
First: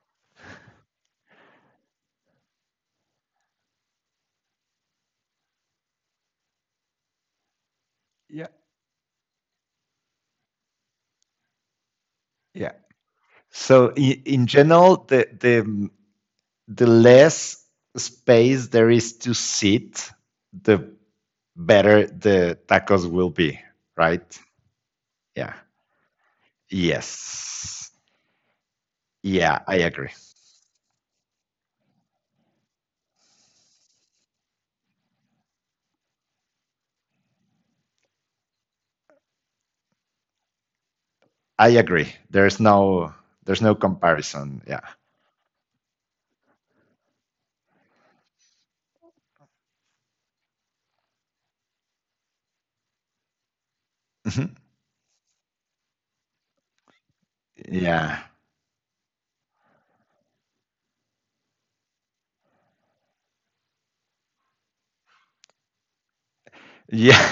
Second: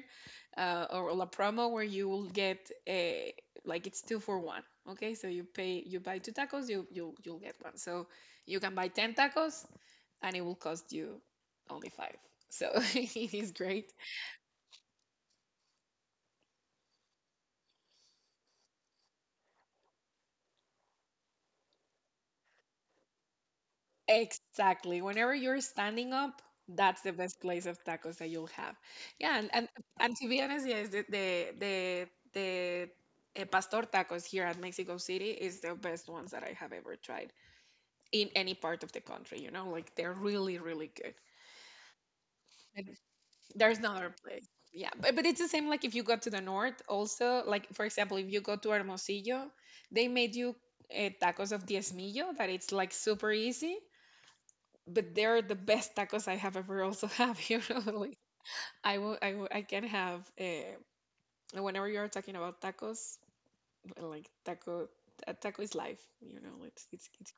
uh, or a promo where you will get a like it's two for one. Okay, so you pay you buy two tacos, you you you'll get one. So Yeah, you can buy ten tacos, and it will cost you only five. yeah. So it is So great. in, in general, the the the less space there is to sit, the better the tacos will be, right? Exactly. Whenever Yeah. you're standing up, that's the best place of Yes. tacos that you'll have. Yeah, and Yeah, and, I agree. and to be honest, yes, the the the, the eh, pastor tacos here at Mexico City is the best ones that I have ever tried in any part of the country. You know, like they're really, really good. I agree. There's And no there's no there's no other place. comparison. Yeah. Yeah, but, but it's the same like if you go to the north also, like for example, if you go to Hermosillo, they made you uh, tacos of diezmillo that it's like super easy but they're the best tacos I have ever also have. You know, like Yeah. I will, I will, I can have. Uh, whenever you are talking about tacos, like taco, a taco is life. You know, it's it's Yeah, it's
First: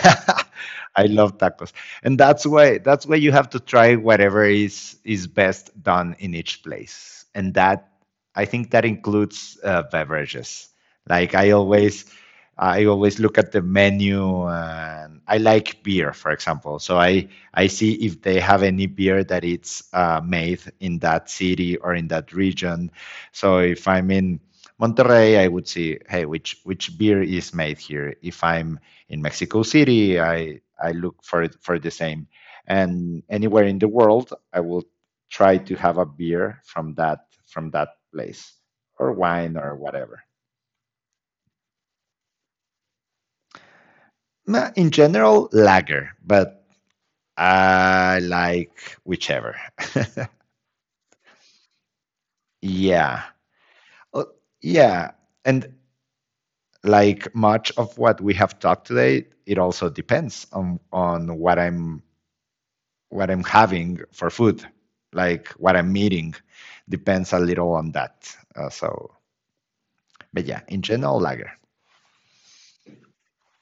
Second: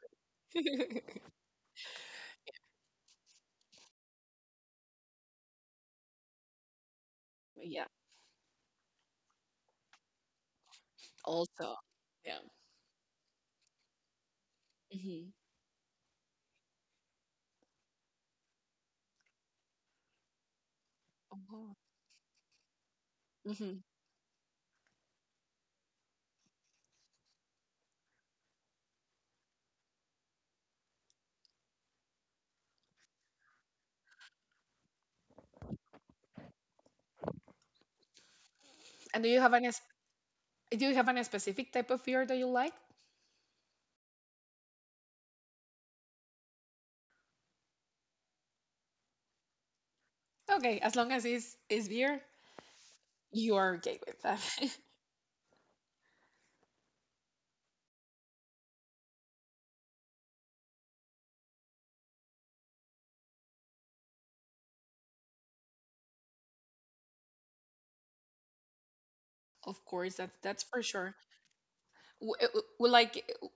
great. I love tacos. And that's why that's why you have to try whatever is is best done in each place. And Yeah. that I think that includes uh, beverages. Like I Also, always yeah. I always look at the menu, and Hmm. I like beer, for example. So I I see if they have any beer that it's uh, made in that city Oh. or in that region. So if Hmm. I'm in Monterrey, I would see, hey, which which beer is made here? If I'm in Mexico City, I I look for for the same. And anywhere in the world, I will try to have a beer from that from that place, or And do you wine have any? or whatever. Do you have any specific type of beer that you like? Nah, in general, lager, but I like whichever. Okay, as long as it's it's beer, Yeah. you are okay Uh, with that. yeah. And like much of what we have talked today, it also depends on on what I'm what I'm having for food, like what I'm eating, depends a little on that. Uh, so, Of course, that's but yeah, that's in for sure. general, lager. W- uh, uh, like uh,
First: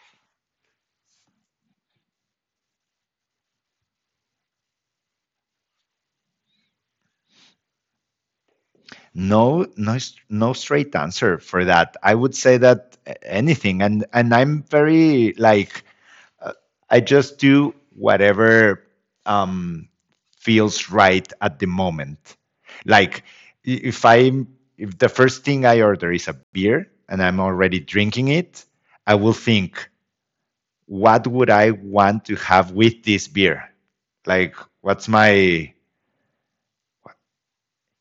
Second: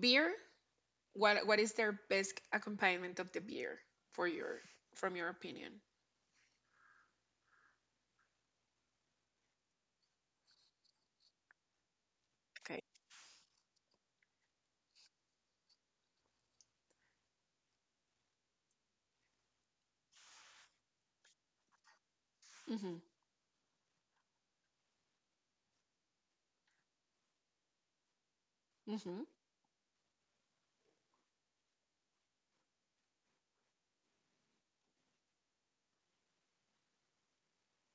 Beer, what what is their best accompaniment of the beer for your from your opinion? No, no, no straight answer for that. I would say Okay. that anything, and and I'm very like I just do whatever um, feels right at the moment. Mm-hmm. Like if I if the first thing I order is a beer and I'm already drinking it, I Mm-hmm. will think what would I want to have with this beer? Like, what's my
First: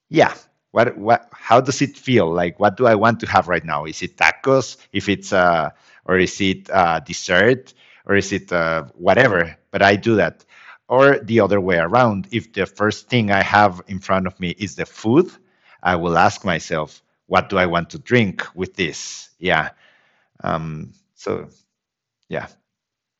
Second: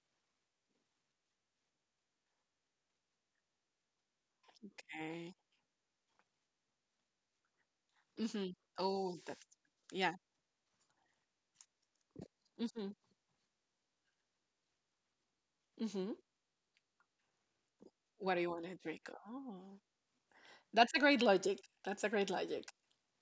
yeah? What what? How does it feel? Like, what do I want to have right now? Is it tacos? If it's Okay. uh, or is it uh, dessert? Or is Mm-hmm. it uh, Oh, that's whatever? But I yeah. do that. Or the other way around. If the Mm-hmm. first thing I have in front of me is the food, I Mm-hmm. will ask myself, what do I want to What do drink you want to with drink? this? Yeah. Oh, that's Um, a great so logic. That's a great yeah. logic.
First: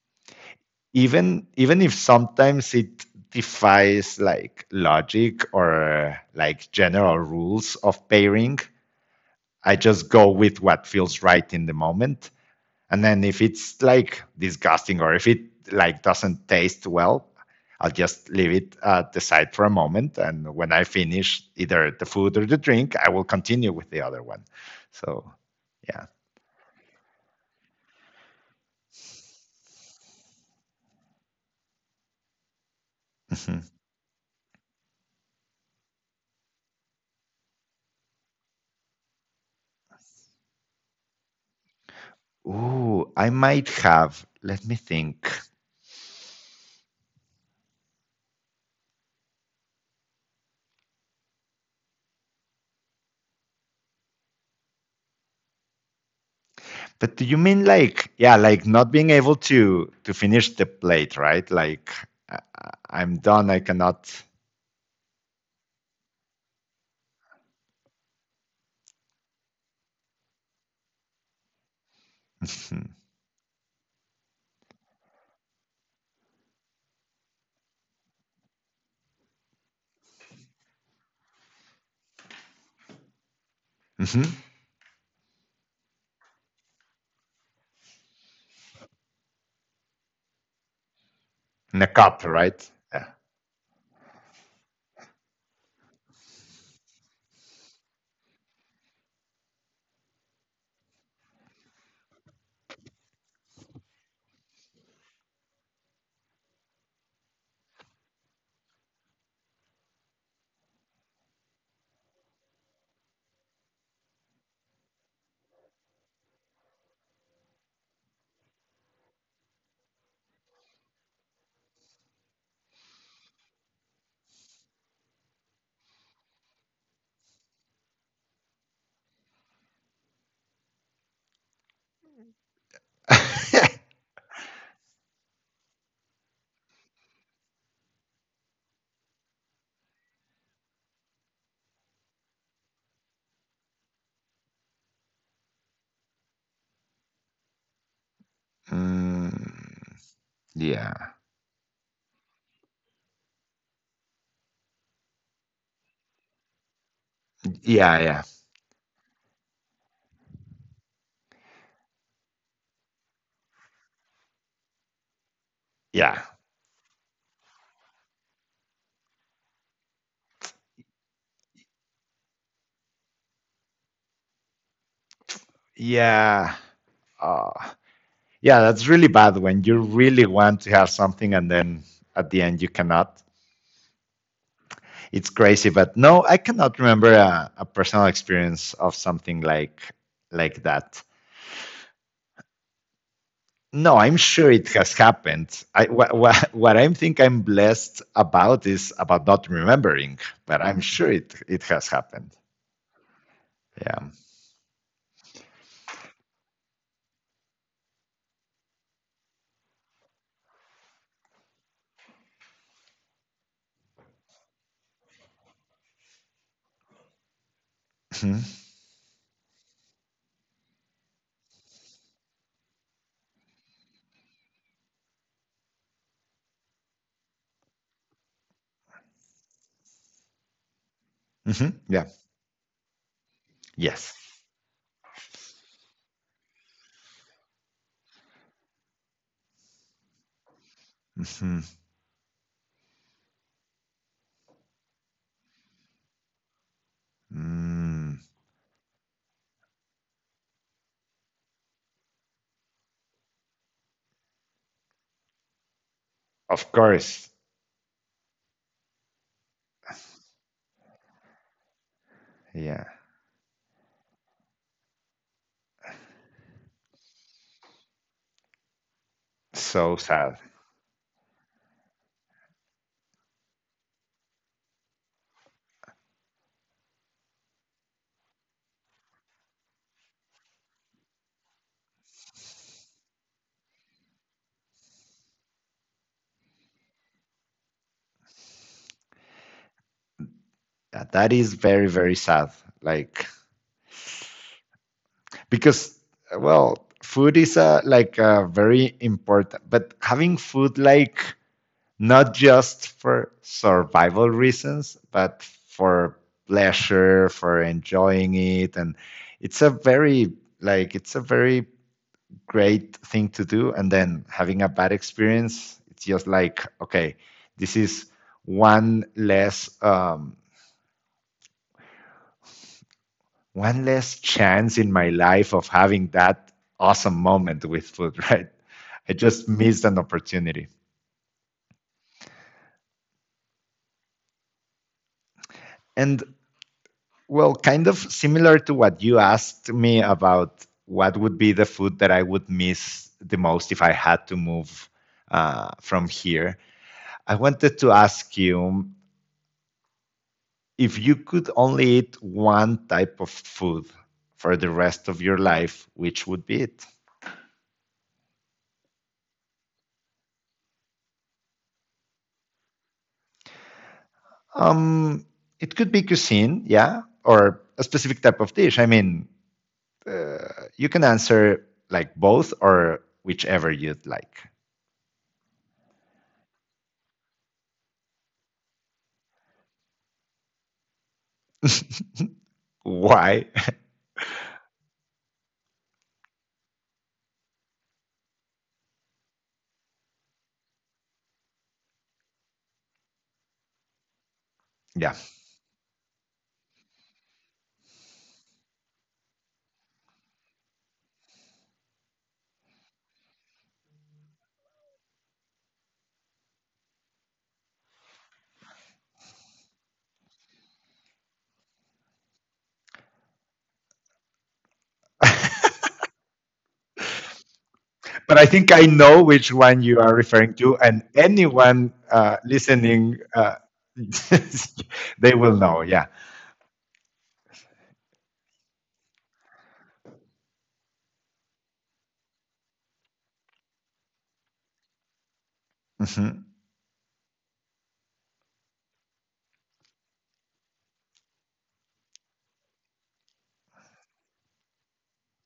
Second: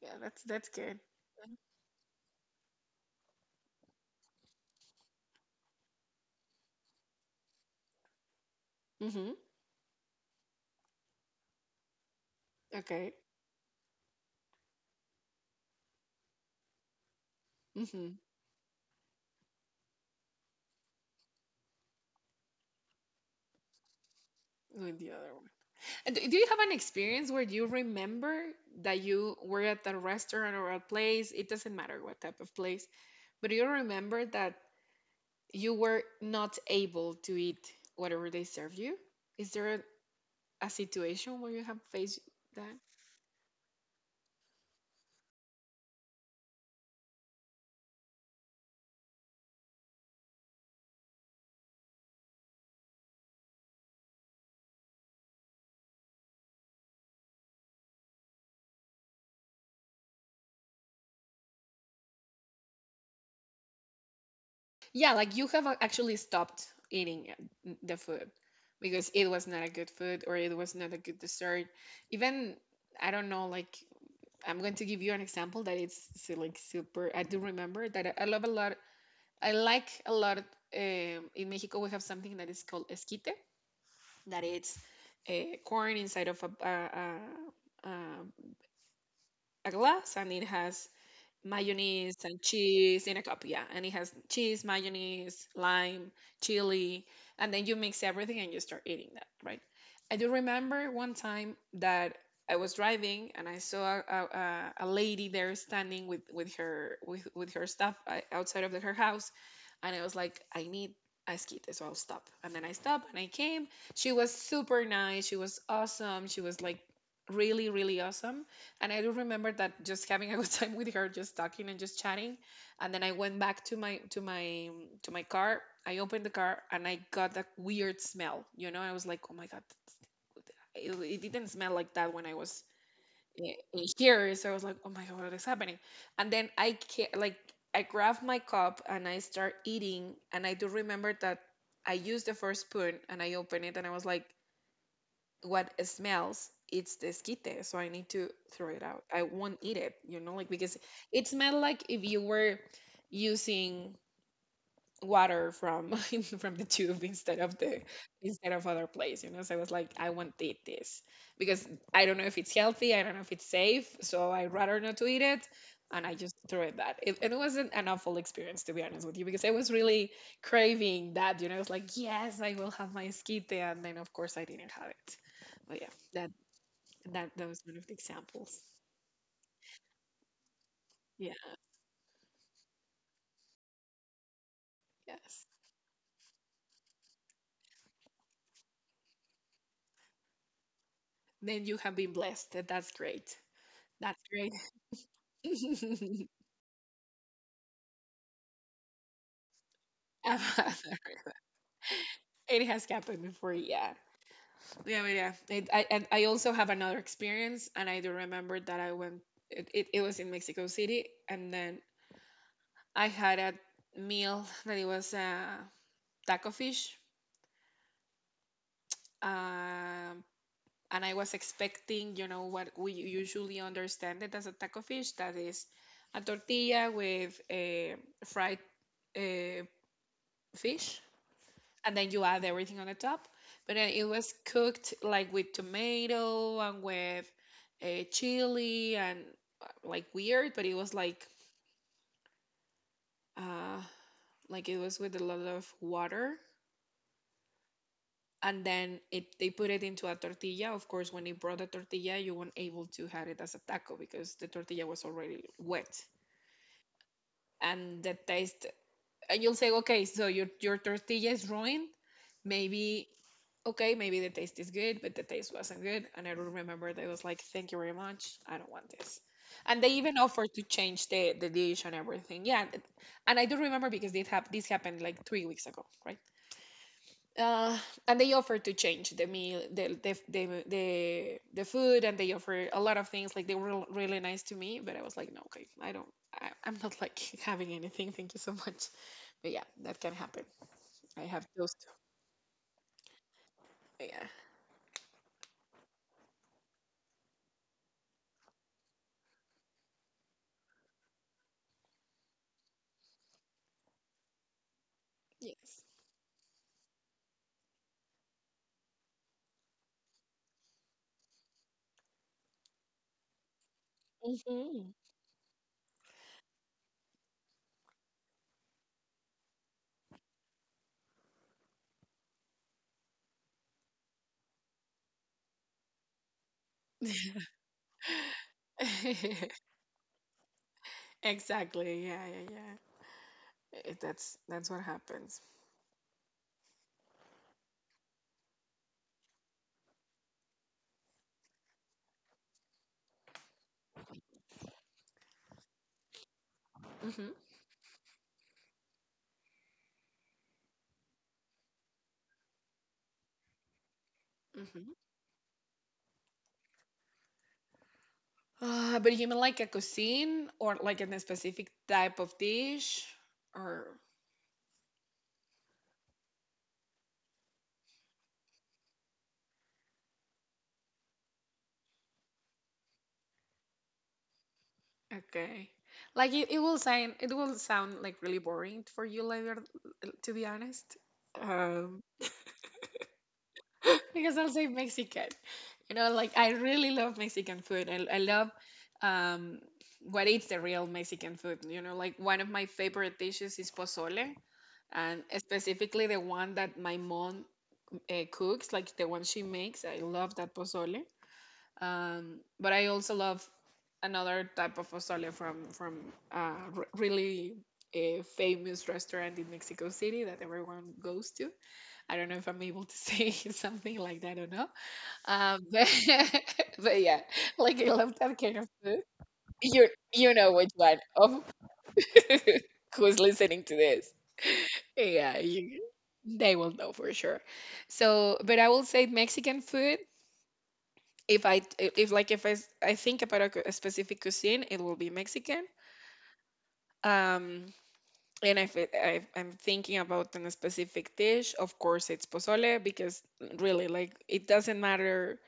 Yeah, that's that's good. Even even if sometimes it defies like logic or like general rules of pairing, Mm-hmm. I just go with what feels right in the moment, and Okay. then if it's like disgusting or if it like doesn't taste well, I'll Mm-hmm. just leave it uh, at the side for a moment, and when I finish either the food or the drink I will continue with the other one. With the So other one. yeah. And do do you have an experience where you remember that you were at a restaurant or a place? It doesn't matter what type of place, but Mhm. you remember that you were not able to eat whatever they served you? Is there a, a situation where you have faced that? Ooh, I might have, let me think. But do you mean like, yeah, like not being able to to finish the plate, right? Like I, I'm done. I cannot. Yeah, like you have uh, actually stopped eating uh, the food because it was not a good food or it was not a good dessert. Even, I don't know, like I'm going to give you an example that it's so, like super. I do remember that I I love a lot. I like a lot. Um, in Mexico, we have something that is called esquite, Mhm. that it's uh, corn inside of a, a, a, a a glass and it has In a mayonnaise cup, and right? cheese Yeah. in a cup, yeah. And it has cheese, mayonnaise, lime, chili, and then you mix everything and you start eating that, right? I do remember one time that I was driving and I saw a, a, a- lady there standing with, with her with, with her stuff uh, outside of the, her house, and I was like, I need esquite, so I'll stop. And then I stopped and I came. She was super nice. She was awesome. She was like really, really awesome and I do remember that just having a good time with her, just talking and just chatting. And then I went back to my to my to my car. I opened the car and I got that weird smell. You know, I was like, oh my god, it, it didn't smell like that when I was i- in here. So I was like, oh my god, what is happening? And then I ca- like I grabbed my cup and I start eating. And I do remember that I used the first spoon and I opened it and I was like, what smells? It's the esquite, so I need to throw it out. I won't eat it, Mm, you know like, because yeah. it smelled like if you were using water from from the tube instead of the Yeah. Yeah. instead of other place, you know so I was like, I won't eat this because I don't know if it's healthy, I don't know if it's safe, so I'd rather not to eat it. And I Yeah. just threw it that it, and it wasn't an awful experience, to be honest with you, because I was really craving that you know It's like, yes, I will have my esquite, and then of course I didn't have it. But yeah, that Yeah. that, that Uh, was one of the examples. yeah. That's really bad when you really want to have Yeah. something and then at the end you cannot. It's Yes, crazy, but no, I cannot remember a, a personal experience of something like like that. then you have been blessed. That- that's great. No, I'm That's sure great. it has happened. I, wha- wha- what I think I'm blessed about is about not remembering, but I'm Amanda. sure it, it has happened. It has happened before, yeah. Yeah. Yeah, but yeah. It, I, and I also have another experience, and I do remember that I went, it, it, it was in Mexico City, and then I had a meal that it was uh, taco fish. Hmm. Um, and I was expecting, you know, what we usually understand it as a taco fish, that is a tortilla with a fried uh, fish, Hmm. and Yeah. then you add everything on the top. But then it Yes. was cooked like with tomato and with uh, chili and uh, like weird, but it was like Hmm. uh, like it was with a lot of water. Mm. And then it they put it into a tortilla. Of course, when they brought the tortilla, you weren't able to have it as a taco because the tortilla was already wet. Of course. And the taste, and you'll say, okay, so your your tortilla is ruined. Yeah. Maybe okay, maybe the taste is good, but the taste wasn't good. And I don't remember that I was like, thank you very much. I don't want this. And they So even sad. offered to change the, the dish and everything. Yeah. th- And I do remember because this, hap- this happened like three weeks ago, right? Uh, and they offered to change the meal, the, the, the, the, the food, and they offered a lot of things. Like they were l- really nice to me, but I was like, no, okay, I don't, I, I'm not like having anything. Thank you so much. But yeah, that can happen. Yeah, I that have is those very, two. very sad. Like, Yeah. because, well, food is a, like a very important, but having food like not just for survival reasons, but Yes. for pleasure, for enjoying it. And it's a very, like, it's a very great thing to do. And then having a Hmm. bad experience, it's just like, okay, this is one less, um, one less chance in my life of having that awesome moment with food, right? I just missed an opportunity. Exactly. Yeah, yeah, yeah. It, that's that's what happens. And well, kind of similar to what you asked me about what would be the food that I would miss the most if I had to move uh, from here, Hmm. I wanted to ask you, if you could only eat one type of food for the Hmm. rest of your life, which would be it? Uh, but you mean like a cuisine or like in a specific type of dish, or Um, it could be cuisine, yeah, or a specific type of dish. I mean, you can answer like both or whichever you'd like. okay. Like it, it will sound it will sound like really boring for you later, to be honest. Um, Why? because I'll say Mexican. You know, like I really love Mexican food. I, I love um what is the real Mexican food. You know, like one of my favorite dishes is pozole, Yeah. and specifically the one that my mom uh, cooks, like the one she makes. I love that pozole. Um, but I also love another type of pozole from from a re- really a famous restaurant in Mexico City that everyone goes to. I don't know if I'm able to say something like that or not. Um, but, but yeah, like I love that But I kind of think I food. know which one You you are you know referring which to, one and of anyone uh, who's listening, uh, listening to this. they Yeah, will you, know. Yeah. they will know for sure. So, but I will say Mexican food. If I if like if I, s- I think about a, cu- a specific cuisine, it will be Mexican. Mhm. Um, and if, it, if I'm thinking about a specific dish, of course it's pozole because really, like, it doesn't matter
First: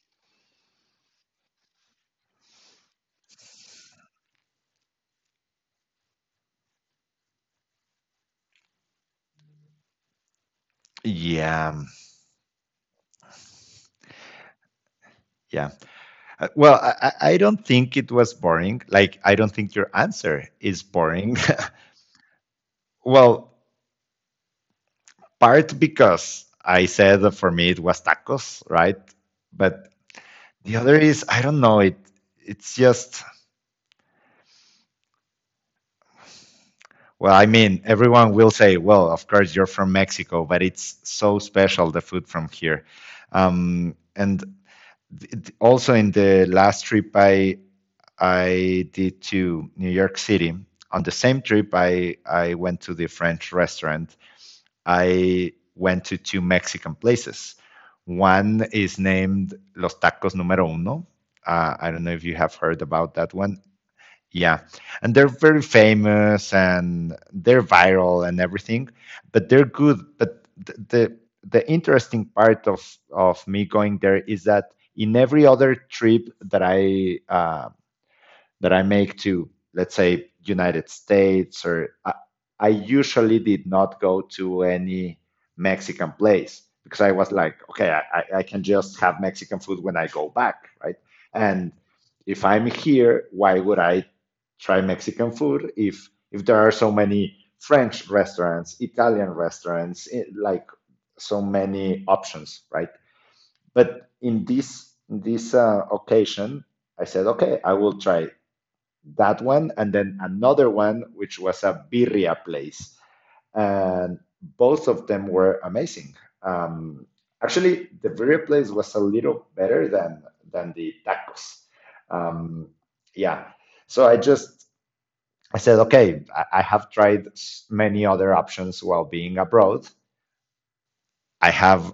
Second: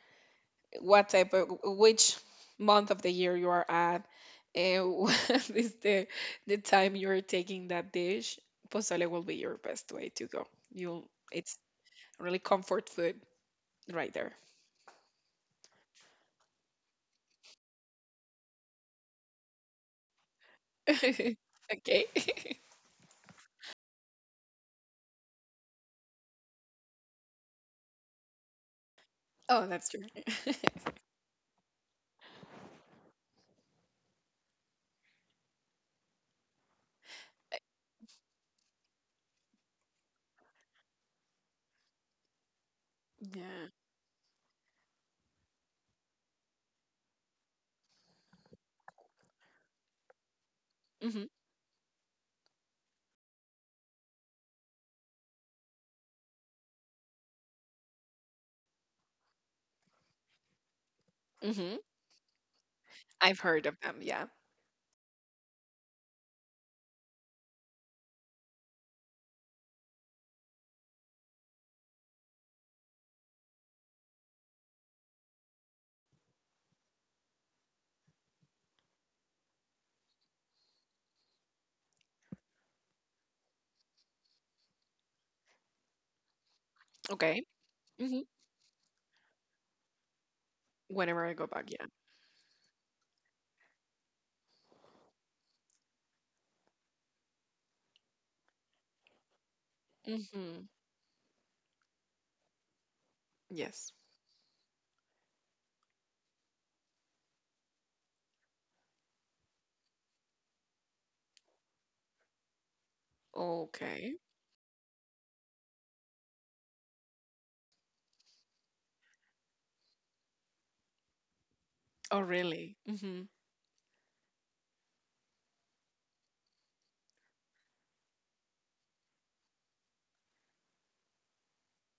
what type of, which month of the year you are at, and what is the the time you are taking that dish. Pozole will be your best way to go. You'll It's Yeah, really comfort food right there. yeah. Uh, well, I, I I don't think it was boring. Like, I don't think your answer is boring. Okay. Well, part because I said that for me it was tacos, right? Oh, that's But true. the other is I don't know. It it's just. Well, I mean, everyone will say, well, of course, you're from Mexico, but it's so special, the food from here. Yeah. Um, and th- th- also in the last trip I I did to New York City, on the Hmm. same trip I I went to the French restaurant. I went to two Mexican places. One is named Los Tacos Número Uno. Hmm. Uh, I don't know if you have heard about that I've heard one. of them. Yeah. Yeah, and they're very famous and they're viral and everything, but they're good. But th- the the interesting part of of me going there is that in every other trip that I uh, that I make to, let's say, United States, or I, I usually did not go to any Mexican place because I was Okay. like, okay, Hmm. I, I- can just have Mexican food when I go back, right? Whenever I go back, And yeah. if I'm here, why would I try Mexican food if if there are so many French restaurants, Italian restaurants, eh, Hmm. like so many options, right? Yes. But in this in this uh, occasion, I said, okay, I will try that one, and then another one, which was a birria place. Okay. And both of them were amazing. Um, Actually, the birria place was a little better than than the tacos. Oh, Um, really? Hmm. yeah. So I just. I said, okay, I, I have tried many other options while being abroad. I have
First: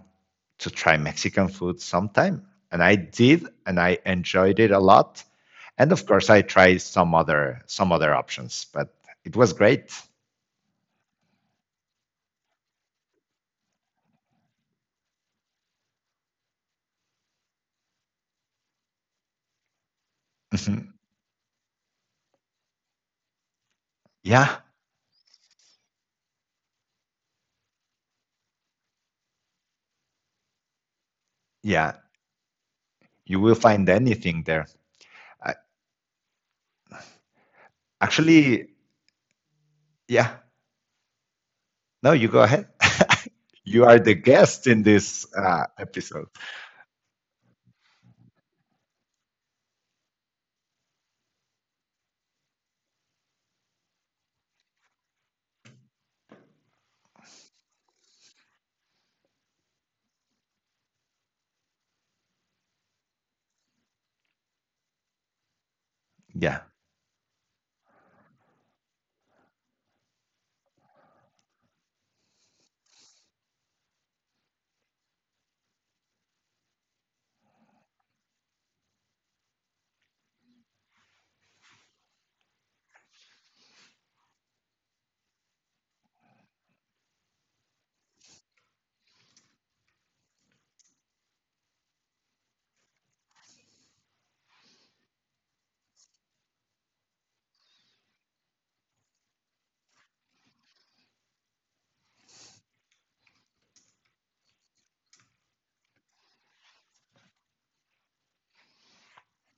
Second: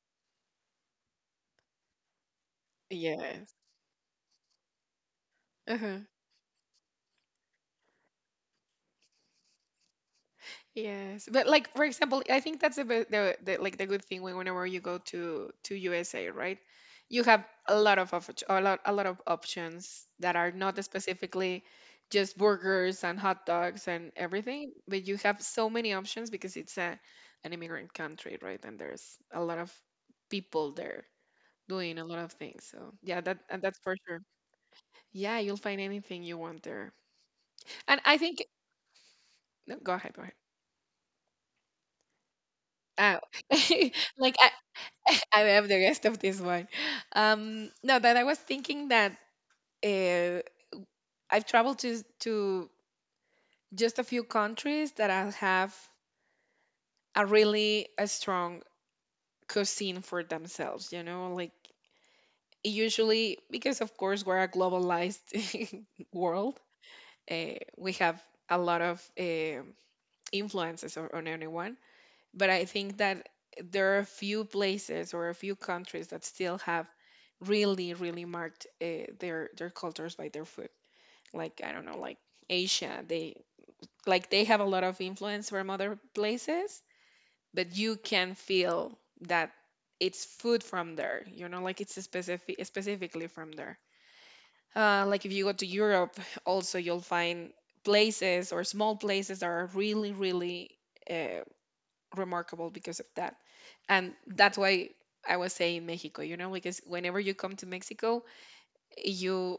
to try Mexican food sometime. And I did, Yes. and I enjoyed it a lot, and Uh-huh. of course I tried some other some other options, but it was great. Yes, but like, for example, I think that's the, be- the the like the good thing when whenever you go to to U S A, right? You have a lot of op- a lot a lot of options that are not Mhm. specifically just burgers and hot dogs and Yeah, everything, but you have so many options because it's a an immigrant country, right? And there's a lot of people there yeah, doing a lot of things. So yeah, that you will and that's find for sure. anything there. Yeah, I, you'll find anything you want there. And I think actually, No, go ahead, go ahead. yeah, no you go ahead. Uh, You are the like guest I, in this I uh, have the rest of episode. this one. Um, no, that I was thinking that uh, I've traveled to to just a few countries that I have a really a strong cuisine for themselves. You know, like, usually, because of course we're a globalized world, Yeah, uh, we have a lot of um influences on, on anyone, but I think that there are a few places or a few countries that still have really, really marked uh, their their cultures by their food. Like, I don't know, like, Asia, they like, they have a lot of influence from other places, but you can feel that it's food from there. You know, like, it's specific specifically from there. Uh, like, if you go to Europe, also you'll find places or small places that are really, really. Uh, remarkable because of that. And that's why I was saying Mexico, you know, because whenever you come to Mexico, you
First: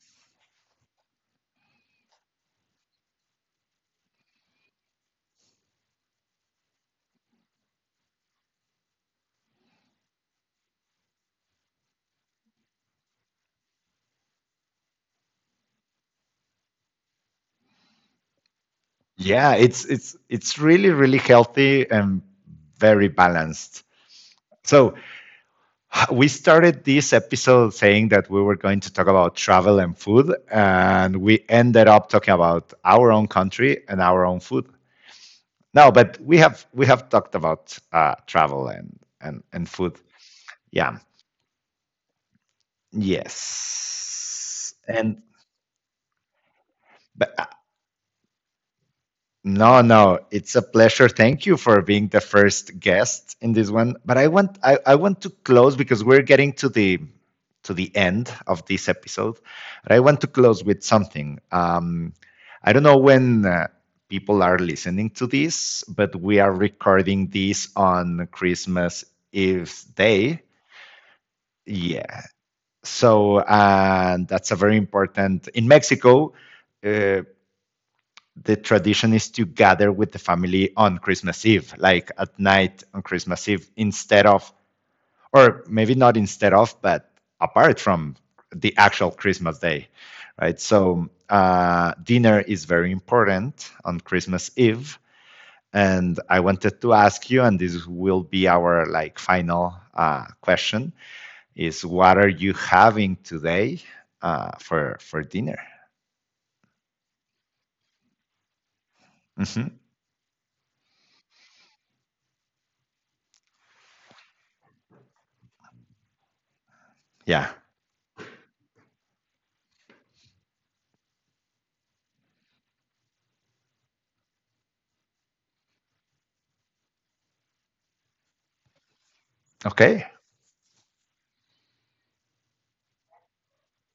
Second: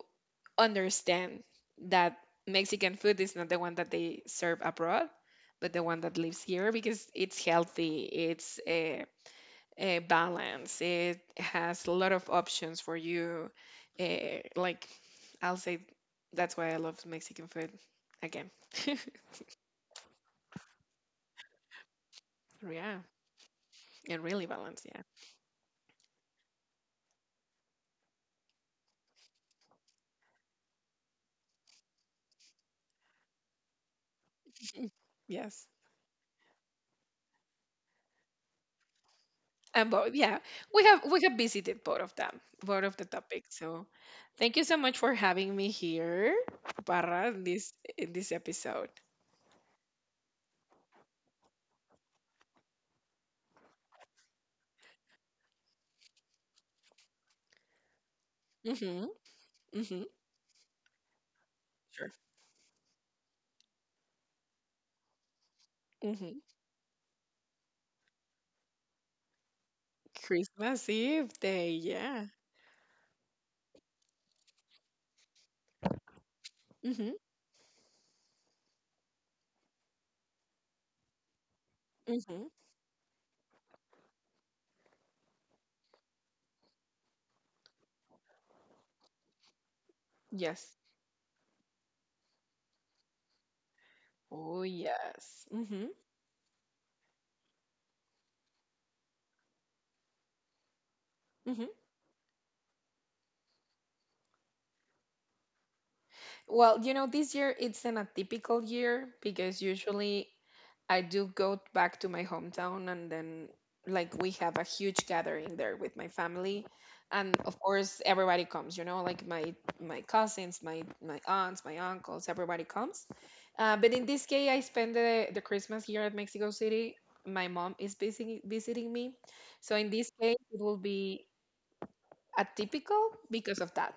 understand that Mexican food is not the one that they serve abroad, but the one that lives here because it's healthy, it's a, a balance, it has a lot of options for you. Uh, like, I'll say that's why I love Mexican food again. yeah, it's it's it's really really healthy and yeah, very balanced. and really balanced. So, Yeah. h- we started this episode saying that we were going to talk about travel and food, and we ended up talking about our own country and our own food. Yes. No, but we have we have talked about uh, travel and and and And food. both, yeah, we Yeah. have we have visited both of them, both of the topics. So, thank you Yes. so much for And having me here, Barra, but in uh, this in this episode. no, no, it's a pleasure. Thank you for being the first guest in this one. But I want I, I want to close because we're getting to the to the end of this Mm-hmm. episode. But I Mm-hmm. want to close with something. Sure. Um, I don't know when uh, people are listening to this, but Mm-hmm. we are recording this on Christmas Eve day. Christmas Eve day, Yeah. yeah. So, and that's a very important. In Mexico, Mm-hmm. uh, the tradition is to gather with the family on Christmas Eve, like at Mm-hmm. night on Christmas Eve, instead of, or maybe not instead of, but apart from the actual Christmas day, right? Yes. So, uh, dinner is very important on Christmas Oh Eve. yes. Mm-hmm. And I wanted to ask you, and this will be our like final uh, question Mm-hmm. is what are you having today uh, for for dinner? Well, you know, this year it's an atypical year because Hmm. usually I do go back to my hometown, and then, like, we have a huge gathering there with my family, and Yeah. of course everybody comes, you know, like my my cousins, my my aunts, my uncles, everybody comes. Uh, but in this case I spend the, the Christmas here at Mexico City. My mom is visiting visiting me. So in Okay. this case it will be atypical because of that.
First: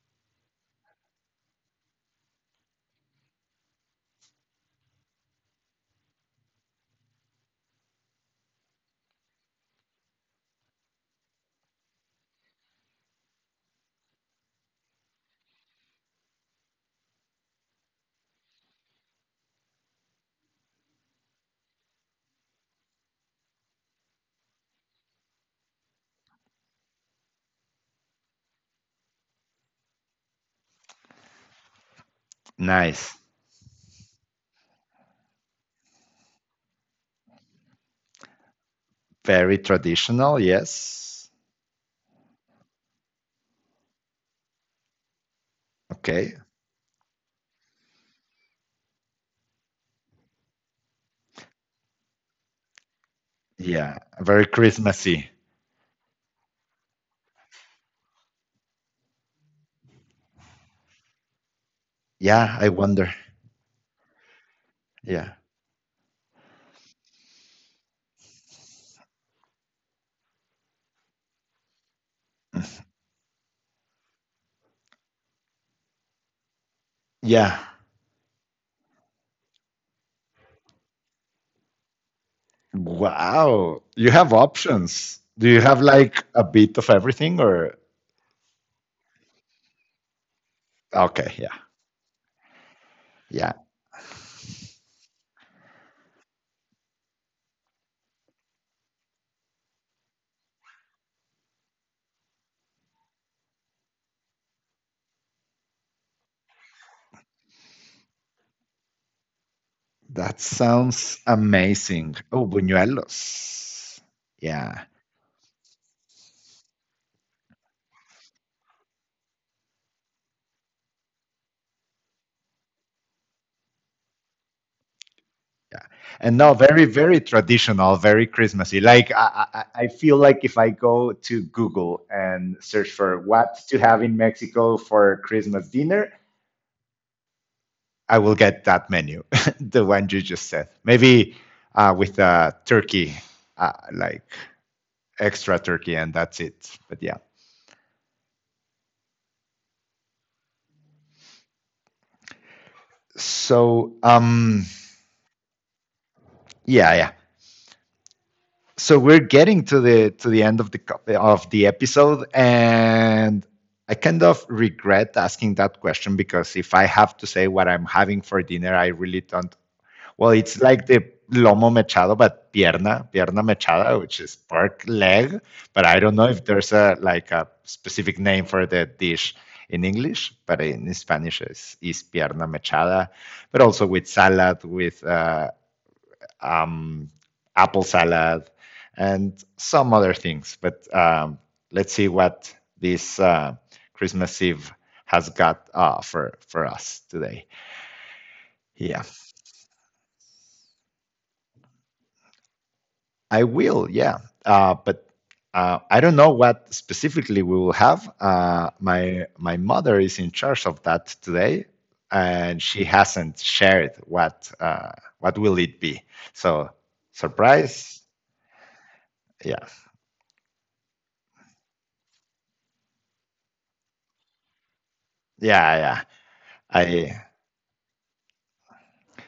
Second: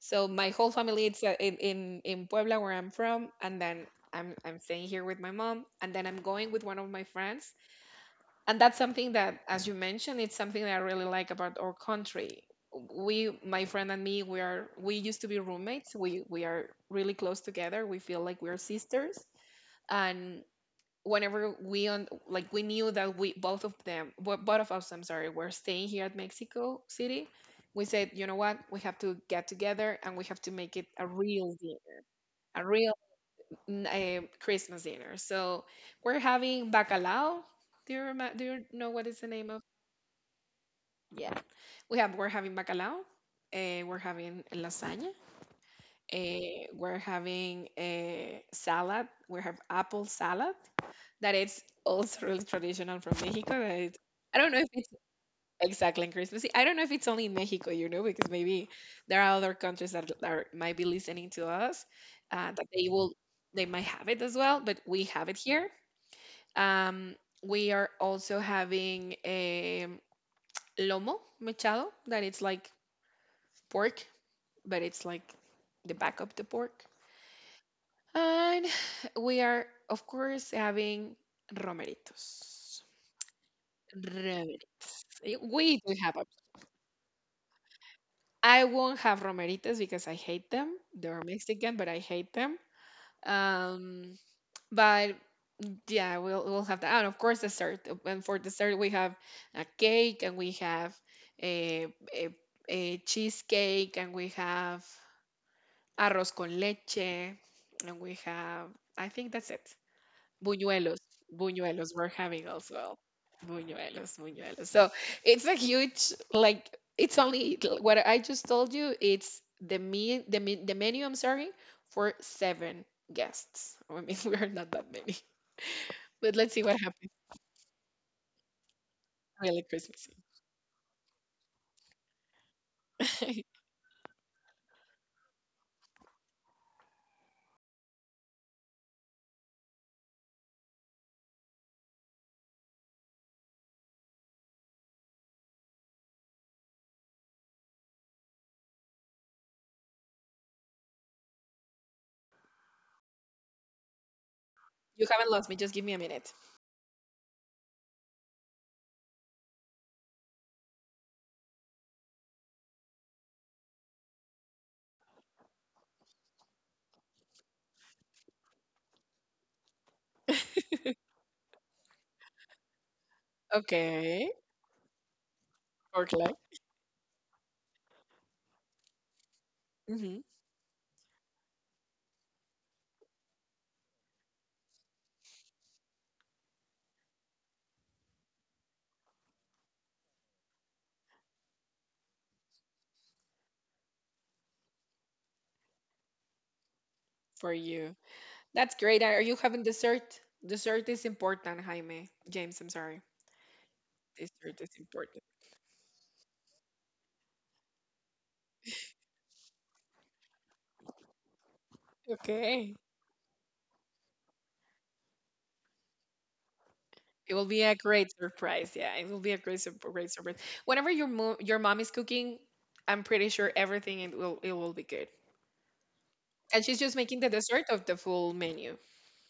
So my whole family is uh, in, in in Puebla, where I'm from, and then I'm I'm staying here with my mom, and then I'm going with one of my friends, and that's something that, as you mentioned, it's something that I really like about our country. We, my friend and me, we are we used to be roommates. We we are really close together. We feel like we are sisters, and whenever we on like, we knew that we, both of them bo- both of us, I'm sorry, were staying here at Mexico City. We said, you know what, we have to get together, and we have to make it a real dinner a real Nice. uh, Christmas dinner. So we're having bacalao. Do you remember do you know what is the name Very of? traditional. Yes. Yeah, we have we're having bacalao. Uh, we're having lasagna. Okay. Uh, we're having a salad. We have apple salad, that it's also really traditional from Mexico. That it, Yeah. I Very don't know if it's Christmassy. exactly in Christmas. I don't know if it's only in Mexico, you know, because maybe there are other countries that, that are, might be listening to us, uh, Yeah. that I they wonder. will, they might have it as well, but we have Yeah. it here. Um, we are also having a lomo mechado, that it's like pork, but it's like the back of the pork. Yeah. And we are, of course, having romeritos. Wow. You have Romeritas. options. Eh, Do you We have do have like options. a bit of everything, or? I won't have romeritas because I hate them. They're Okay. Yeah. Mexican, but I hate them. Yeah. Um, but yeah, we'll we'll have that. And of course, dessert. And for dessert, we have a cake, and we have a, a, a cheesecake, and we have arroz con leche, and we have. I think that's it. That Buñuelos. sounds Buñuelos we're amazing. having Oh, as well. buñuelos. Buñuelos, Buñuelos. Yeah. So it's a huge like, it's only what I just told you. It's the me the me, the menu. I'm sorry, for seven guests. I mean, we are not that many, but And let's no, see what very happens. very traditional, very Christmassy. Like, I, Really I i Christmassy. feel like if I go to Google and search for what to have in Mexico for Christmas dinner, I will get that menu. The one you just said, maybe uh, with uh, turkey, uh, like extra turkey, and that's it. But yeah, so um You haven't lost me. Just give me a minute. yeah, yeah. So we're getting to the to the end of the of the episode, and I kind of regret asking that question because if I have to say what I'm having for dinner, I really don't. Well, it's like the lomo mechado, but pierna, pierna mechada, which Okay, is pork leg, but I pork don't know leg. if there's a like a specific name for the dish in Hmm. English, but in Spanish it's is pierna mechada, but also with salad, with uh, um, apple salad, and some other things. But um, let's see what this uh, Christmas Eve has got uh, for for us today. For you. That's great. Yeah, Are you having dessert? Dessert is important, Jaime. James, I'm sorry. I will. Yeah, Dessert is uh, but important. uh, I don't know what specifically we will have. Uh, my my mother is in charge of that today, and Okay. she hasn't shared what uh, what will it be. So It will be a surprise! great surprise. Yeah, it will be a great, Yeah, sur- great surprise. Whenever your mo- your mom is cooking, I'm pretty sure everything it will it will be good. yeah, yeah. And she's just making I the dessert of the full menu.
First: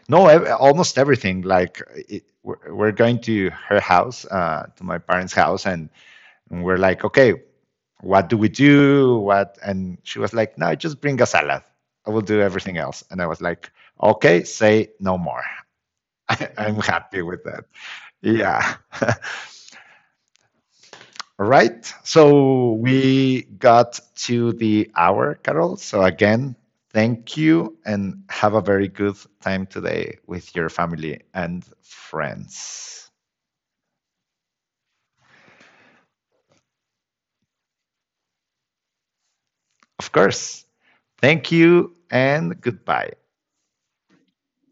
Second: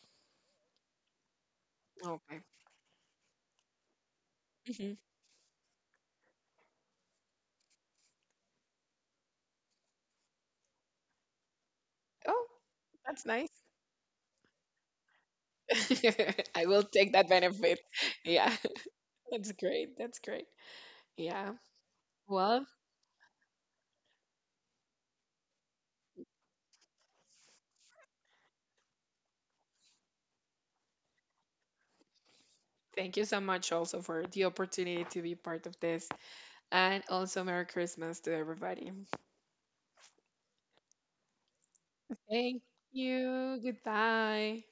no, almost everything. Like it, Okay. we're, we're going to her house, uh, to Hmm. my parents' house, and, and we're like, okay, what do we do? What? And she was like, no, just bring a salad. I will do Oh, everything else. And that's I was nice. like, okay, say no more. I I'm will take happy that with that. benefit. Yeah, Yeah. All that's great. That's great. Yeah. right. Well, So we got to the hour, Carol. So again, thank you and have a very good time today with your family and friends. thank you so much also for the opportunity to be part of this, and also Merry Christmas to everybody. Of course. Thank you and Thank goodbye. you. Goodbye.